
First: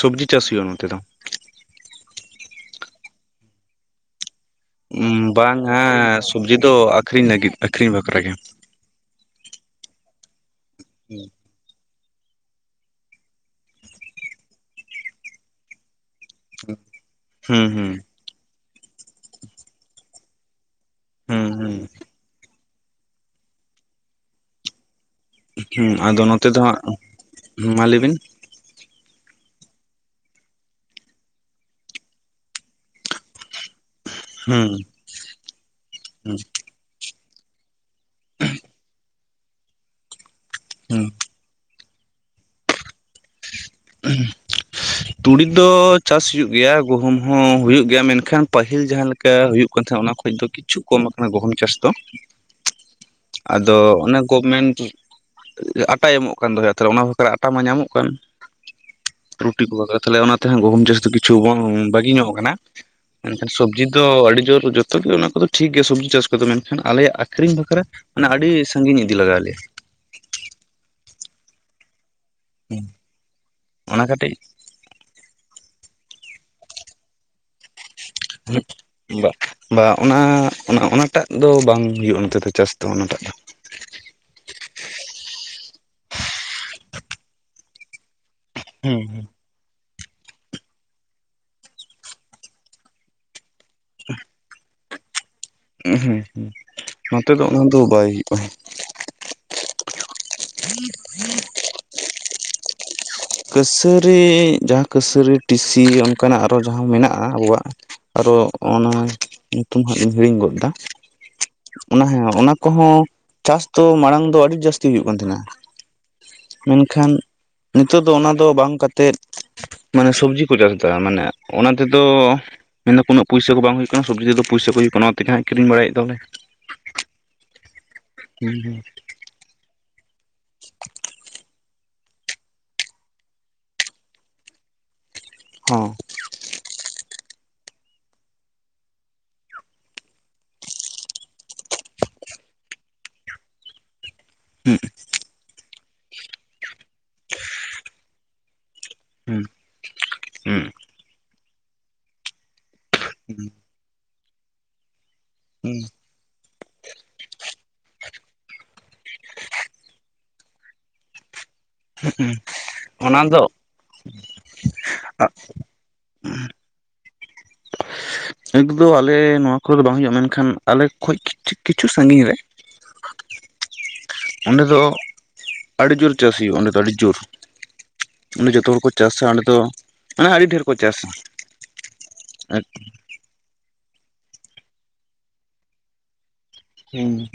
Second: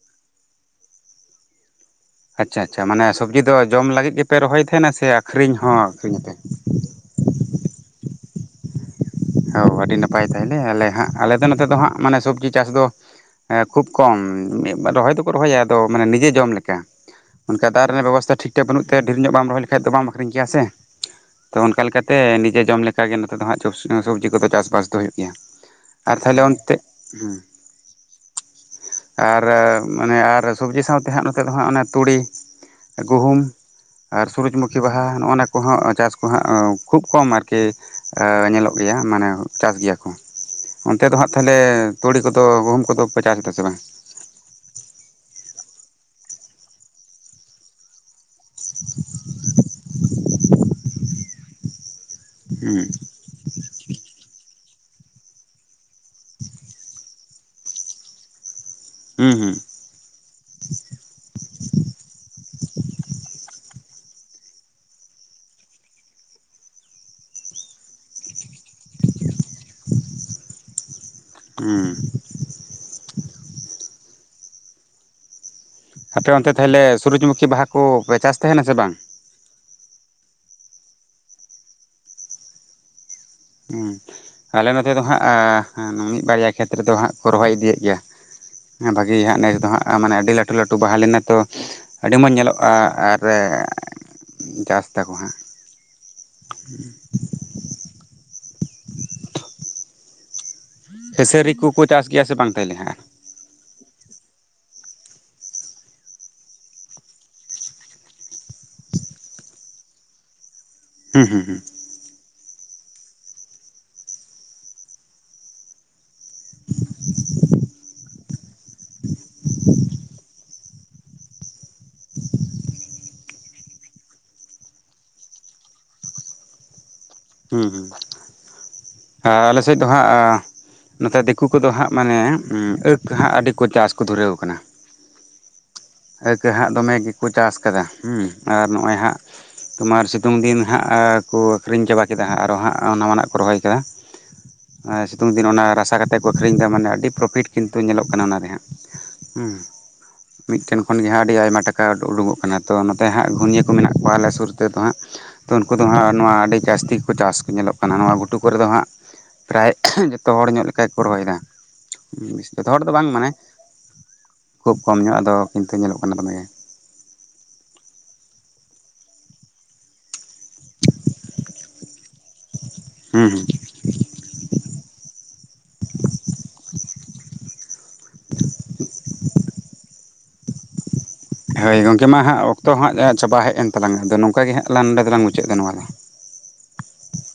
[SPEAKER 1] ᱥᱚᱵᱽᱡᱤ ᱪᱟᱥ ᱦᱩᱭᱩᱜᱼᱟ ᱱᱚᱛᱮ ᱫᱚ᱾
[SPEAKER 2] ᱟᱪᱪᱷᱟ ᱟᱪᱪᱷᱟ ᱢᱟᱱᱮ ᱥᱚᱵᱽᱡᱤ ᱫᱚ ᱡᱚᱢ ᱞᱟᱹᱜᱤᱫ ᱜᱮᱯᱮ ᱨᱚᱦᱚᱭᱮᱫᱟ?
[SPEAKER 1] ᱦᱩᱸ ᱵᱟᱝ-ᱟ ᱥᱚᱵᱽᱡᱤ ᱫᱚ ᱟᱠᱷᱨᱤᱧ ᱞᱟᱹᱜᱤᱫ ᱟᱹᱠᱷᱨᱤᱧ ᱵᱟᱠᱷᱨᱟ ᱜᱮ᱾
[SPEAKER 2] ᱚ ᱟᱹᱰᱤ ᱱᱟᱯᱟᱭ ᱛᱟᱭᱞᱮ ᱟᱞᱮ ᱦᱟᱸᱜ ᱟᱞᱮ ᱫᱚ ᱱᱚᱛᱮ ᱫᱚ ᱦᱟᱸᱜ ᱢᱟᱱᱮ ᱥᱚᱵᱽᱡᱤ ᱪᱟᱥ ᱫᱚ ᱮᱸ ᱠᱷᱩᱵ ᱠᱚᱢ ᱢᱤᱫ ᱵᱟᱨ ᱨᱚᱦᱚᱭ ᱫᱚᱠᱚ ᱨᱚᱦᱚᱭᱟ ᱟᱫᱚ ᱢᱟᱱᱮ ᱱᱤᱡᱮ ᱡᱚᱢ ᱞᱮᱠᱟ᱾
[SPEAKER 1] ᱦᱩᱸ
[SPEAKER 2] ᱚᱱᱠᱟ ᱫᱟᱜ
[SPEAKER 1] ᱦᱩᱸ
[SPEAKER 2] ᱨᱮᱱᱟᱜ ᱵᱮᱵᱚᱥᱛᱷᱟ ᱴᱷᱤᱠ ᱴᱷᱟᱠ ᱵᱟᱹᱱᱩᱜ ᱛᱮ ᱰᱷᱮᱨ ᱧᱚᱜ ᱵᱟᱢ ᱨᱚᱦᱚᱭ ᱞᱮᱠᱷᱟᱡ ᱫᱚ ᱵᱟᱢ ᱟᱠᱷᱨᱤᱧ ᱠᱮᱭᱟ ᱥᱮ᱾
[SPEAKER 1] ᱦᱩᱸ
[SPEAKER 2] ᱛᱚ
[SPEAKER 1] ᱦᱩᱸ
[SPEAKER 2] ᱚᱱᱠᱟ ᱞᱮᱠᱟᱛᱮ ᱱᱤᱡᱮ ᱡᱚᱢ ᱞᱮᱠᱟ ᱜᱮ ᱱᱚᱛᱮ ᱫᱚ ᱦᱟᱸᱜ ᱪᱚᱥ ᱮᱸ ᱥᱚᱵᱽᱡᱤ ᱠᱚᱫᱚ ᱪᱟᱥᱼᱵᱟᱥ ᱫᱚ ᱦᱩᱭᱩᱜ ᱜᱮᱭᱟ᱾
[SPEAKER 1] ᱦᱩᱸ,
[SPEAKER 2] ᱟᱨ
[SPEAKER 1] ᱟᱫᱚ
[SPEAKER 2] ᱛᱟᱦᱚᱞᱮ
[SPEAKER 1] ᱱᱚᱛᱮ ᱫᱚ
[SPEAKER 2] ᱚᱱᱛᱮ
[SPEAKER 1] ᱦᱟᱸᱜ,
[SPEAKER 2] ᱦᱮᱸ
[SPEAKER 1] ᱢᱟ ᱞᱟᱹᱭ ᱵᱤᱱ᱾
[SPEAKER 2] ᱟᱨ ᱢᱟᱱᱮ ᱟᱨ ᱥᱚᱵᱽᱡᱤ ᱥᱟᱶᱛᱮ ᱦᱟᱸᱜ ᱱᱚᱛᱮ ᱫᱚ ᱦᱟᱸᱜ ᱚᱱᱮ ᱛᱩᱲᱤ᱾ ᱜᱩᱦᱩᱢ ᱟᱨ ᱥᱩᱨᱩᱡᱽ
[SPEAKER 1] ᱦᱩᱸ
[SPEAKER 2] ᱢᱩᱠᱷᱤ ᱵᱟᱦᱟ ᱱᱚᱜ ᱚᱱᱟ ᱠᱚᱦᱚᱸ ᱪᱟᱥ ᱠᱚ
[SPEAKER 1] ᱦᱩᱸ
[SPEAKER 2] ᱦᱟᱸᱜ ᱠᱷᱩᱵ ᱠᱚᱢ ᱟᱨᱠᱤ ᱧᱮᱞᱚᱜ ᱜᱮᱭᱟ ᱢᱟᱱᱮ ᱪᱟᱥ ᱜᱮᱭᱟ ᱠᱚ
[SPEAKER 1] ᱦᱩᱸ
[SPEAKER 2] ᱚᱱᱛᱮ ᱫᱚ ᱦᱟᱸᱜ ᱛᱟᱦᱞᱮ ᱛᱩᱲᱤ ᱠᱚᱫᱚ ᱜᱩᱦᱩᱢ ᱠᱚᱫᱚ ᱯᱮ ᱪᱟᱥ ᱮᱫᱟ ᱥᱮ ᱵᱟᱝ
[SPEAKER 1] ᱛᱩᱲᱤ ᱫᱚ ᱪᱟᱥ ᱦᱩᱭᱩᱜ ᱜᱮᱭᱟ ᱜᱩᱦᱩᱢ ᱦᱚᱸ ᱦᱩᱭᱩᱜ ᱜᱮᱭᱟ ᱢᱮᱱᱠᱷᱟᱱ ᱯᱟᱹᱦᱤᱞ ᱡᱟᱦᱟᱸ ᱞᱮᱠᱟ ᱦᱩᱭᱩᱜ ᱠᱟᱱ ᱛᱟᱦᱮᱸᱱᱟ ᱚᱱᱟ ᱠᱷᱚᱡ ᱫᱚ ᱠᱤᱪᱷᱩ ᱠᱚᱢ ᱟᱠᱟᱱᱟ ᱜᱚᱦᱩᱢ ᱪᱟᱥ ᱫᱚ
[SPEAKER 2] ᱦᱩᱸ
[SPEAKER 1] ᱟᱫᱚ ᱚᱱᱮ ᱜᱚᱵᱽᱢᱮᱱᱴ ᱟᱴᱟᱭ ᱮᱢᱚᱜ ᱠᱟᱱ ᱫᱚ ᱡᱟᱛᱮ ᱚᱱᱟ ᱵᱟᱠᱷᱨᱟ ᱟᱴᱟ ᱢᱟ ᱧᱟᱢᱚᱜ ᱠᱟᱱ
[SPEAKER 2] ᱦᱩᱸ ᱦᱩᱸ
[SPEAKER 1] ᱨᱩᱴᱤ ᱠᱚ ᱵᱟᱜᱟᱣ ᱛᱟᱞᱮᱭᱟ ᱚᱱᱟ ᱛᱮᱦᱚᱸ ᱜᱩᱦᱩᱢ ᱪᱟᱥ ᱫᱚ ᱠᱤᱪᱷᱩ ᱵᱟᱹᱜᱤ ᱧᱚᱜ ᱠᱟᱱᱟ ᱢᱮᱱᱠᱷᱟᱱ ᱥᱚᱵᱽᱡᱤ ᱫᱚ ᱟᱹᱰᱤ ᱡᱳᱨ ᱡᱚᱛᱚ ᱜᱮ ᱚᱱᱟ ᱠᱚᱫᱚ ᱴᱷᱤᱠ ᱜᱮᱭᱟ ᱥᱚᱵᱽᱡᱤ ᱪᱟᱥ ᱠᱚᱫᱚ ᱢᱮᱱᱠᱷᱟᱱ ᱟᱞᱮᱭᱟᱜ ᱟᱠᱷᱨᱤᱧ ᱵᱟᱠᱷᱨᱟ ᱢᱟᱱᱮ ᱟᱹᱰᱤ ᱥᱟᱺᱜᱤᱧ ᱤᱫᱤ ᱞᱟᱜᱟᱣ ᱞᱮᱭᱟ
[SPEAKER 2] ᱦᱩᱸ
[SPEAKER 1] ᱦᱩᱸ ᱚᱱᱟ ᱠᱟᱹᱴᱤᱡ
[SPEAKER 2] ᱟᱯᱮ ᱚᱱᱛᱮ ᱛᱟᱦᱚᱞᱮ ᱥᱩᱨᱡ ᱢᱩᱠᱷᱤ ᱵᱟᱦᱟ ᱠᱚ ᱯᱮ ᱪᱟᱥ ᱛᱟᱦᱮᱱᱟ ᱥᱮ ᱵᱟᱝ
[SPEAKER 1] ᱵᱟ ᱵᱟ ᱚᱱᱟ ᱚᱱᱟ ᱚᱱᱟᱴᱟᱜ ᱫᱚ ᱵᱟᱝ ᱦᱩᱭᱩᱜᱼᱟ ᱱᱚᱛᱮ ᱫᱚ ᱪᱟᱥ ᱫᱚ ᱚᱱᱟᱴᱟᱜ ᱫᱚ
[SPEAKER 2] ᱦᱩᱸ ᱟᱞᱮ ᱱᱚᱛᱮ ᱫᱚ ᱦᱟᱸᱜ ᱢᱤᱫ ᱵᱟᱨᱭᱟ ᱠᱷᱮᱛ ᱨᱮ ᱫᱚ ᱦᱟᱸᱜ ᱠᱚ ᱨᱚᱦᱚᱭ ᱤᱫᱤᱭᱮᱫ ᱜᱮᱭᱟ ᱦᱮ
[SPEAKER 1] ᱦᱩᱸ
[SPEAKER 2] ᱵᱷᱟᱜᱮ ᱦᱟᱸᱜ ᱱᱮᱥ ᱫᱚ ᱦᱟᱸᱜ ᱢᱟᱱᱮ ᱟᱹᱰᱤ ᱞᱟᱹᱴᱩ ᱞᱟᱹᱴᱩ ᱵᱟᱦᱟ ᱞᱮᱱᱟ ᱛᱚ ᱟᱹᱰᱤ ᱢᱚᱡᱽ ᱧᱮᱞᱚᱜᱼᱟ ᱟᱨ ᱪᱟᱥ ᱫᱟᱠᱚ ᱦᱟᱸᱜ
[SPEAKER 1] ᱦᱩᱸ ᱦᱩᱸ ᱱᱚᱛᱮ ᱫᱚ ᱩᱱᱟ ᱫᱚ ᱵᱟᱭ ᱦᱩᱭᱩᱜᱼᱟ
[SPEAKER 2] ᱠᱷᱮᱥᱟᱹᱨᱤ ᱠᱚᱠᱚ ᱪᱟᱥ ᱜᱮᱭᱟ ᱥᱮ ᱵᱟᱝ ᱛᱟᱦᱞᱮ ᱦᱟᱸᱜ
[SPEAKER 1] ᱠᱟᱹᱥᱟᱹᱨᱤ ᱡᱟᱦᱟᱸ ᱠᱟᱹᱥᱟᱹᱨᱤ ᱴᱤᱥᱤ ᱚᱱᱠᱟᱱᱟᱜ ᱟᱨᱚ ᱡᱟᱦᱟᱸ ᱢᱮᱱᱟᱜᱼᱟ ᱟᱵᱚᱣᱟᱜ ᱟᱨᱚ ᱚᱱᱟ ᱧᱩᱛᱩᱢ ᱦᱟᱸᱜ ᱤᱧ ᱦᱤᱲᱤᱧ ᱜᱚᱫ ᱮᱫᱟ
[SPEAKER 2] ᱦᱩᱸ ᱦᱩᱸ ᱦᱩᱸ
[SPEAKER 1] ᱚᱱᱟ ᱦᱚᱸ ᱚᱱᱟ ᱠᱚᱦᱚᱸ ᱪᱟᱥ ᱫᱚ ᱢᱟᱲᱟᱝ ᱫᱚ ᱟᱹᱰᱤ ᱡᱟᱹᱥᱛᱤ ᱦᱩᱭᱩᱜ ᱠᱟᱱ ᱛᱟᱦᱮᱸᱱᱟ ᱢᱮᱱᱠᱷᱟᱱ ᱱᱤᱛᱚᱜ ᱫᱚ ᱚᱱᱟ ᱫᱚ ᱵᱟᱝ ᱠᱟᱛᱮᱫ ᱢᱟᱱᱮ ᱥᱚᱵᱽᱡᱤ ᱠᱚ ᱪᱟᱥ ᱫᱟ ᱢᱟᱱᱮ ᱚᱱᱟ ᱛᱮᱫᱚ ᱢᱮᱱ ᱫᱟᱠᱚ ᱩᱱᱟᱹᱜ ᱯᱩᱭᱥᱟᱹ ᱠᱚ ᱵᱟᱝ ᱦᱩᱭᱩᱜ ᱠᱟᱱᱟ ᱥᱚᱵᱽᱡᱤ ᱛᱮ ᱫᱚ ᱯᱚᱭᱥᱟᱹ ᱠᱚ ᱦᱩᱭᱩᱜ ᱠᱟᱱᱟ, ᱚᱱᱟ ᱛᱮᱜᱮ ᱦᱟᱸᱜ ᱠᱤᱨᱤᱧ ᱵᱟᱲᱟᱭᱮᱫ ᱫᱚᱞᱮ
[SPEAKER 2] ᱦᱩᱸ ᱦᱩᱸ
[SPEAKER 1] ᱦᱩᱸ ᱦᱩᱸ
[SPEAKER 2] ᱟᱞᱮᱥ ᱮᱫ ᱫᱚ ᱦᱟᱸᱜ ᱱᱚᱛᱮ ᱫᱤᱠᱩᱼᱼ ᱩᱱᱠᱩ ᱫᱚ ᱦᱟᱸᱜ ᱢᱟᱱᱮ ᱟᱹᱠᱽ ᱦᱟᱸᱜ ᱟᱹᱰᱤ ᱠᱚ ᱪᱟᱥ ᱠᱚ ᱫᱷᱩᱨᱟᱹᱣ ᱟᱠᱟᱱᱟ ᱾
[SPEAKER 1] ᱦᱚᱸ
[SPEAKER 2] ᱟᱹᱠᱽ ᱦᱟᱸᱜ ᱫᱚᱢᱮ ᱜᱮᱠᱚ ᱪᱟᱥ ᱟᱠᱟᱫᱟ ᱦᱩᱸ ᱟᱨ ᱱᱚᱜᱼᱚᱭ ᱦᱟᱸᱜᱼᱼ ᱛᱩᱢᱟᱨ ᱥᱤᱛᱩᱝ ᱫᱤᱱ ᱦᱟᱸᱜ ᱠᱩ ᱟᱹᱷᱨᱤᱧ ᱪᱟᱵᱟᱜᱼᱼ ᱠᱮᱫᱟ ᱟᱨᱚ ᱦᱟᱸᱜ ᱱᱟᱣᱟ ᱱᱟᱜ ᱠᱚ ᱨᱚᱦᱚᱭ ᱠᱮᱫᱟ ᱾ ᱥᱤᱛᱩᱝ ᱫᱤᱱ ᱚᱱᱟ ᱨᱟᱥᱟ ᱠᱟᱛᱮᱫ ᱠᱚ ᱟᱹᱠᱷᱨᱤᱧ ᱮᱫᱟ ᱢᱟᱱᱮ ᱟᱹᱰᱤ ᱯᱨᱚᱯᱷᱤᱴ ᱠᱤᱱᱛᱩ ᱧᱮᱞᱚᱜ ᱠᱟᱱᱟ ᱚᱱᱟ ᱨᱮ ᱦᱟᱸᱜ ᱾ ᱦᱩᱸ ᱾ ᱢᱤᱫᱴᱮᱱ ᱠᱷᱚᱱ ᱜᱮ ᱦᱟᱸᱜ ᱟᱹᱰᱤ ᱟᱭᱢᱟ ᱴᱟᱠᱟ ᱩᱰᱩᱠᱚᱜ ᱠᱟᱱᱟ ᱛᱚ ᱱᱚᱛᱮ ᱦᱜ ᱜᱷᱩᱱᱭᱟᱹᱼᱼ ᱠᱚ ᱢᱮᱱᱟᱜ ᱠᱚᱣᱟ ᱟᱞᱮ ᱥᱩᱨ ᱛᱮᱫᱚ ᱦᱟᱸᱜ ᱛᱚ ᱩᱱᱠᱩ ᱫᱚ ᱦᱟᱸᱜ ᱱᱚᱣᱟ ᱟᱹᱰᱤ ᱡᱟᱹᱥᱛᱤᱼᱼ ᱠᱚ ᱪᱟᱥ ᱠᱚ ᱧᱮᱞᱚᱜ ᱠᱟᱱᱟ ᱾ ᱱᱚᱣᱟ ᱜᱷᱩᱴᱩ ᱠᱚᱨᱮ ᱫᱚ ᱦᱟᱸᱜ ᱯᱨᱟᱭ ᱡᱚᱛᱚ ᱦᱚᱲ ᱧᱚᱜ ᱞᱮᱠᱟ ᱜᱮ ᱠᱚ ᱨᱚᱦᱚᱭ ᱮᱫᱟ ᱾ ᱡᱚᱛᱚ ᱦᱚᱲ ᱫᱚ ᱵᱟᱝ
[SPEAKER 1] ᱚᱱᱟ
[SPEAKER 2] ᱢᱟᱱᱮ
[SPEAKER 1] ᱫᱚ
[SPEAKER 2] ᱠᱷᱩᱵ ᱠᱚᱢ ᱧᱚᱜ ᱾ᱟᱫᱚ ᱠᱤᱱᱛᱩ ᱧᱮᱞᱚᱜ ᱠᱟᱱᱟ ᱫᱚᱢᱮᱼᱼ
[SPEAKER 1] ᱟᱹᱠ ᱠᱫ ᱟᱞᱮ ᱱᱚᱣᱟ ᱠᱚᱨᱮ ᱫᱚ ᱵᱟᱝ ᱦᱩᱭᱩᱜᱼᱟ ᱢᱮᱱᱠᱷᱟᱱ ᱟᱞᱮ ᱠᱷᱚᱡ ᱠᱤᱪᱷᱩᱼᱼ ᱠᱤᱪᱷᱩ ᱥᱟᱹᱜᱤᱧ ᱨᱮ᱾
[SPEAKER 2] ᱦᱮᱸ
[SPEAKER 1] ᱚᱸᱰᱮ ᱫᱚ ᱟᱹᱰᱤ ᱡᱳᱨ ᱪᱟᱹᱥ ᱦᱩᱭᱩᱜᱼᱟ ᱚᱸᱰᱮ ᱫᱚ ᱟᱹᱰᱤ ᱡᱳᱨ᱾ ᱚᱸᱰᱮ ᱡᱚᱛᱚ ᱦᱚᱲ ᱠᱚ ᱪᱟᱥᱟ ᱚᱸᱰᱮ ᱫᱚ ᱢᱟᱱᱮ ᱟᱹᱰᱤ ᱰᱷᱮᱨ ᱠᱚ ᱪᱟᱥᱟ᱾
[SPEAKER 2] ᱦᱟᱸᱭ ᱜᱚᱝᱠᱮ ᱢᱟ ᱦᱟᱸᱜ ᱚᱠᱛᱚ ᱦᱟᱸᱜ ᱪᱟᱵᱟ ᱦᱮᱜ ᱮᱱ ᱛᱟᱞᱝᱟ ᱟᱫᱚ ᱱᱚᱝᱠᱟ ᱜᱮ ᱦᱟᱸᱜ ᱞᱟᱝ ᱱᱚᱸᱰᱮ ᱫᱚᱞᱟᱝ ᱢᱩᱪᱟᱹᱫ ᱫᱟ ᱱᱚᱣᱟ ᱫᱚ᱾
[SPEAKER 1] ᱦᱩᱸ ᱦᱩᱸ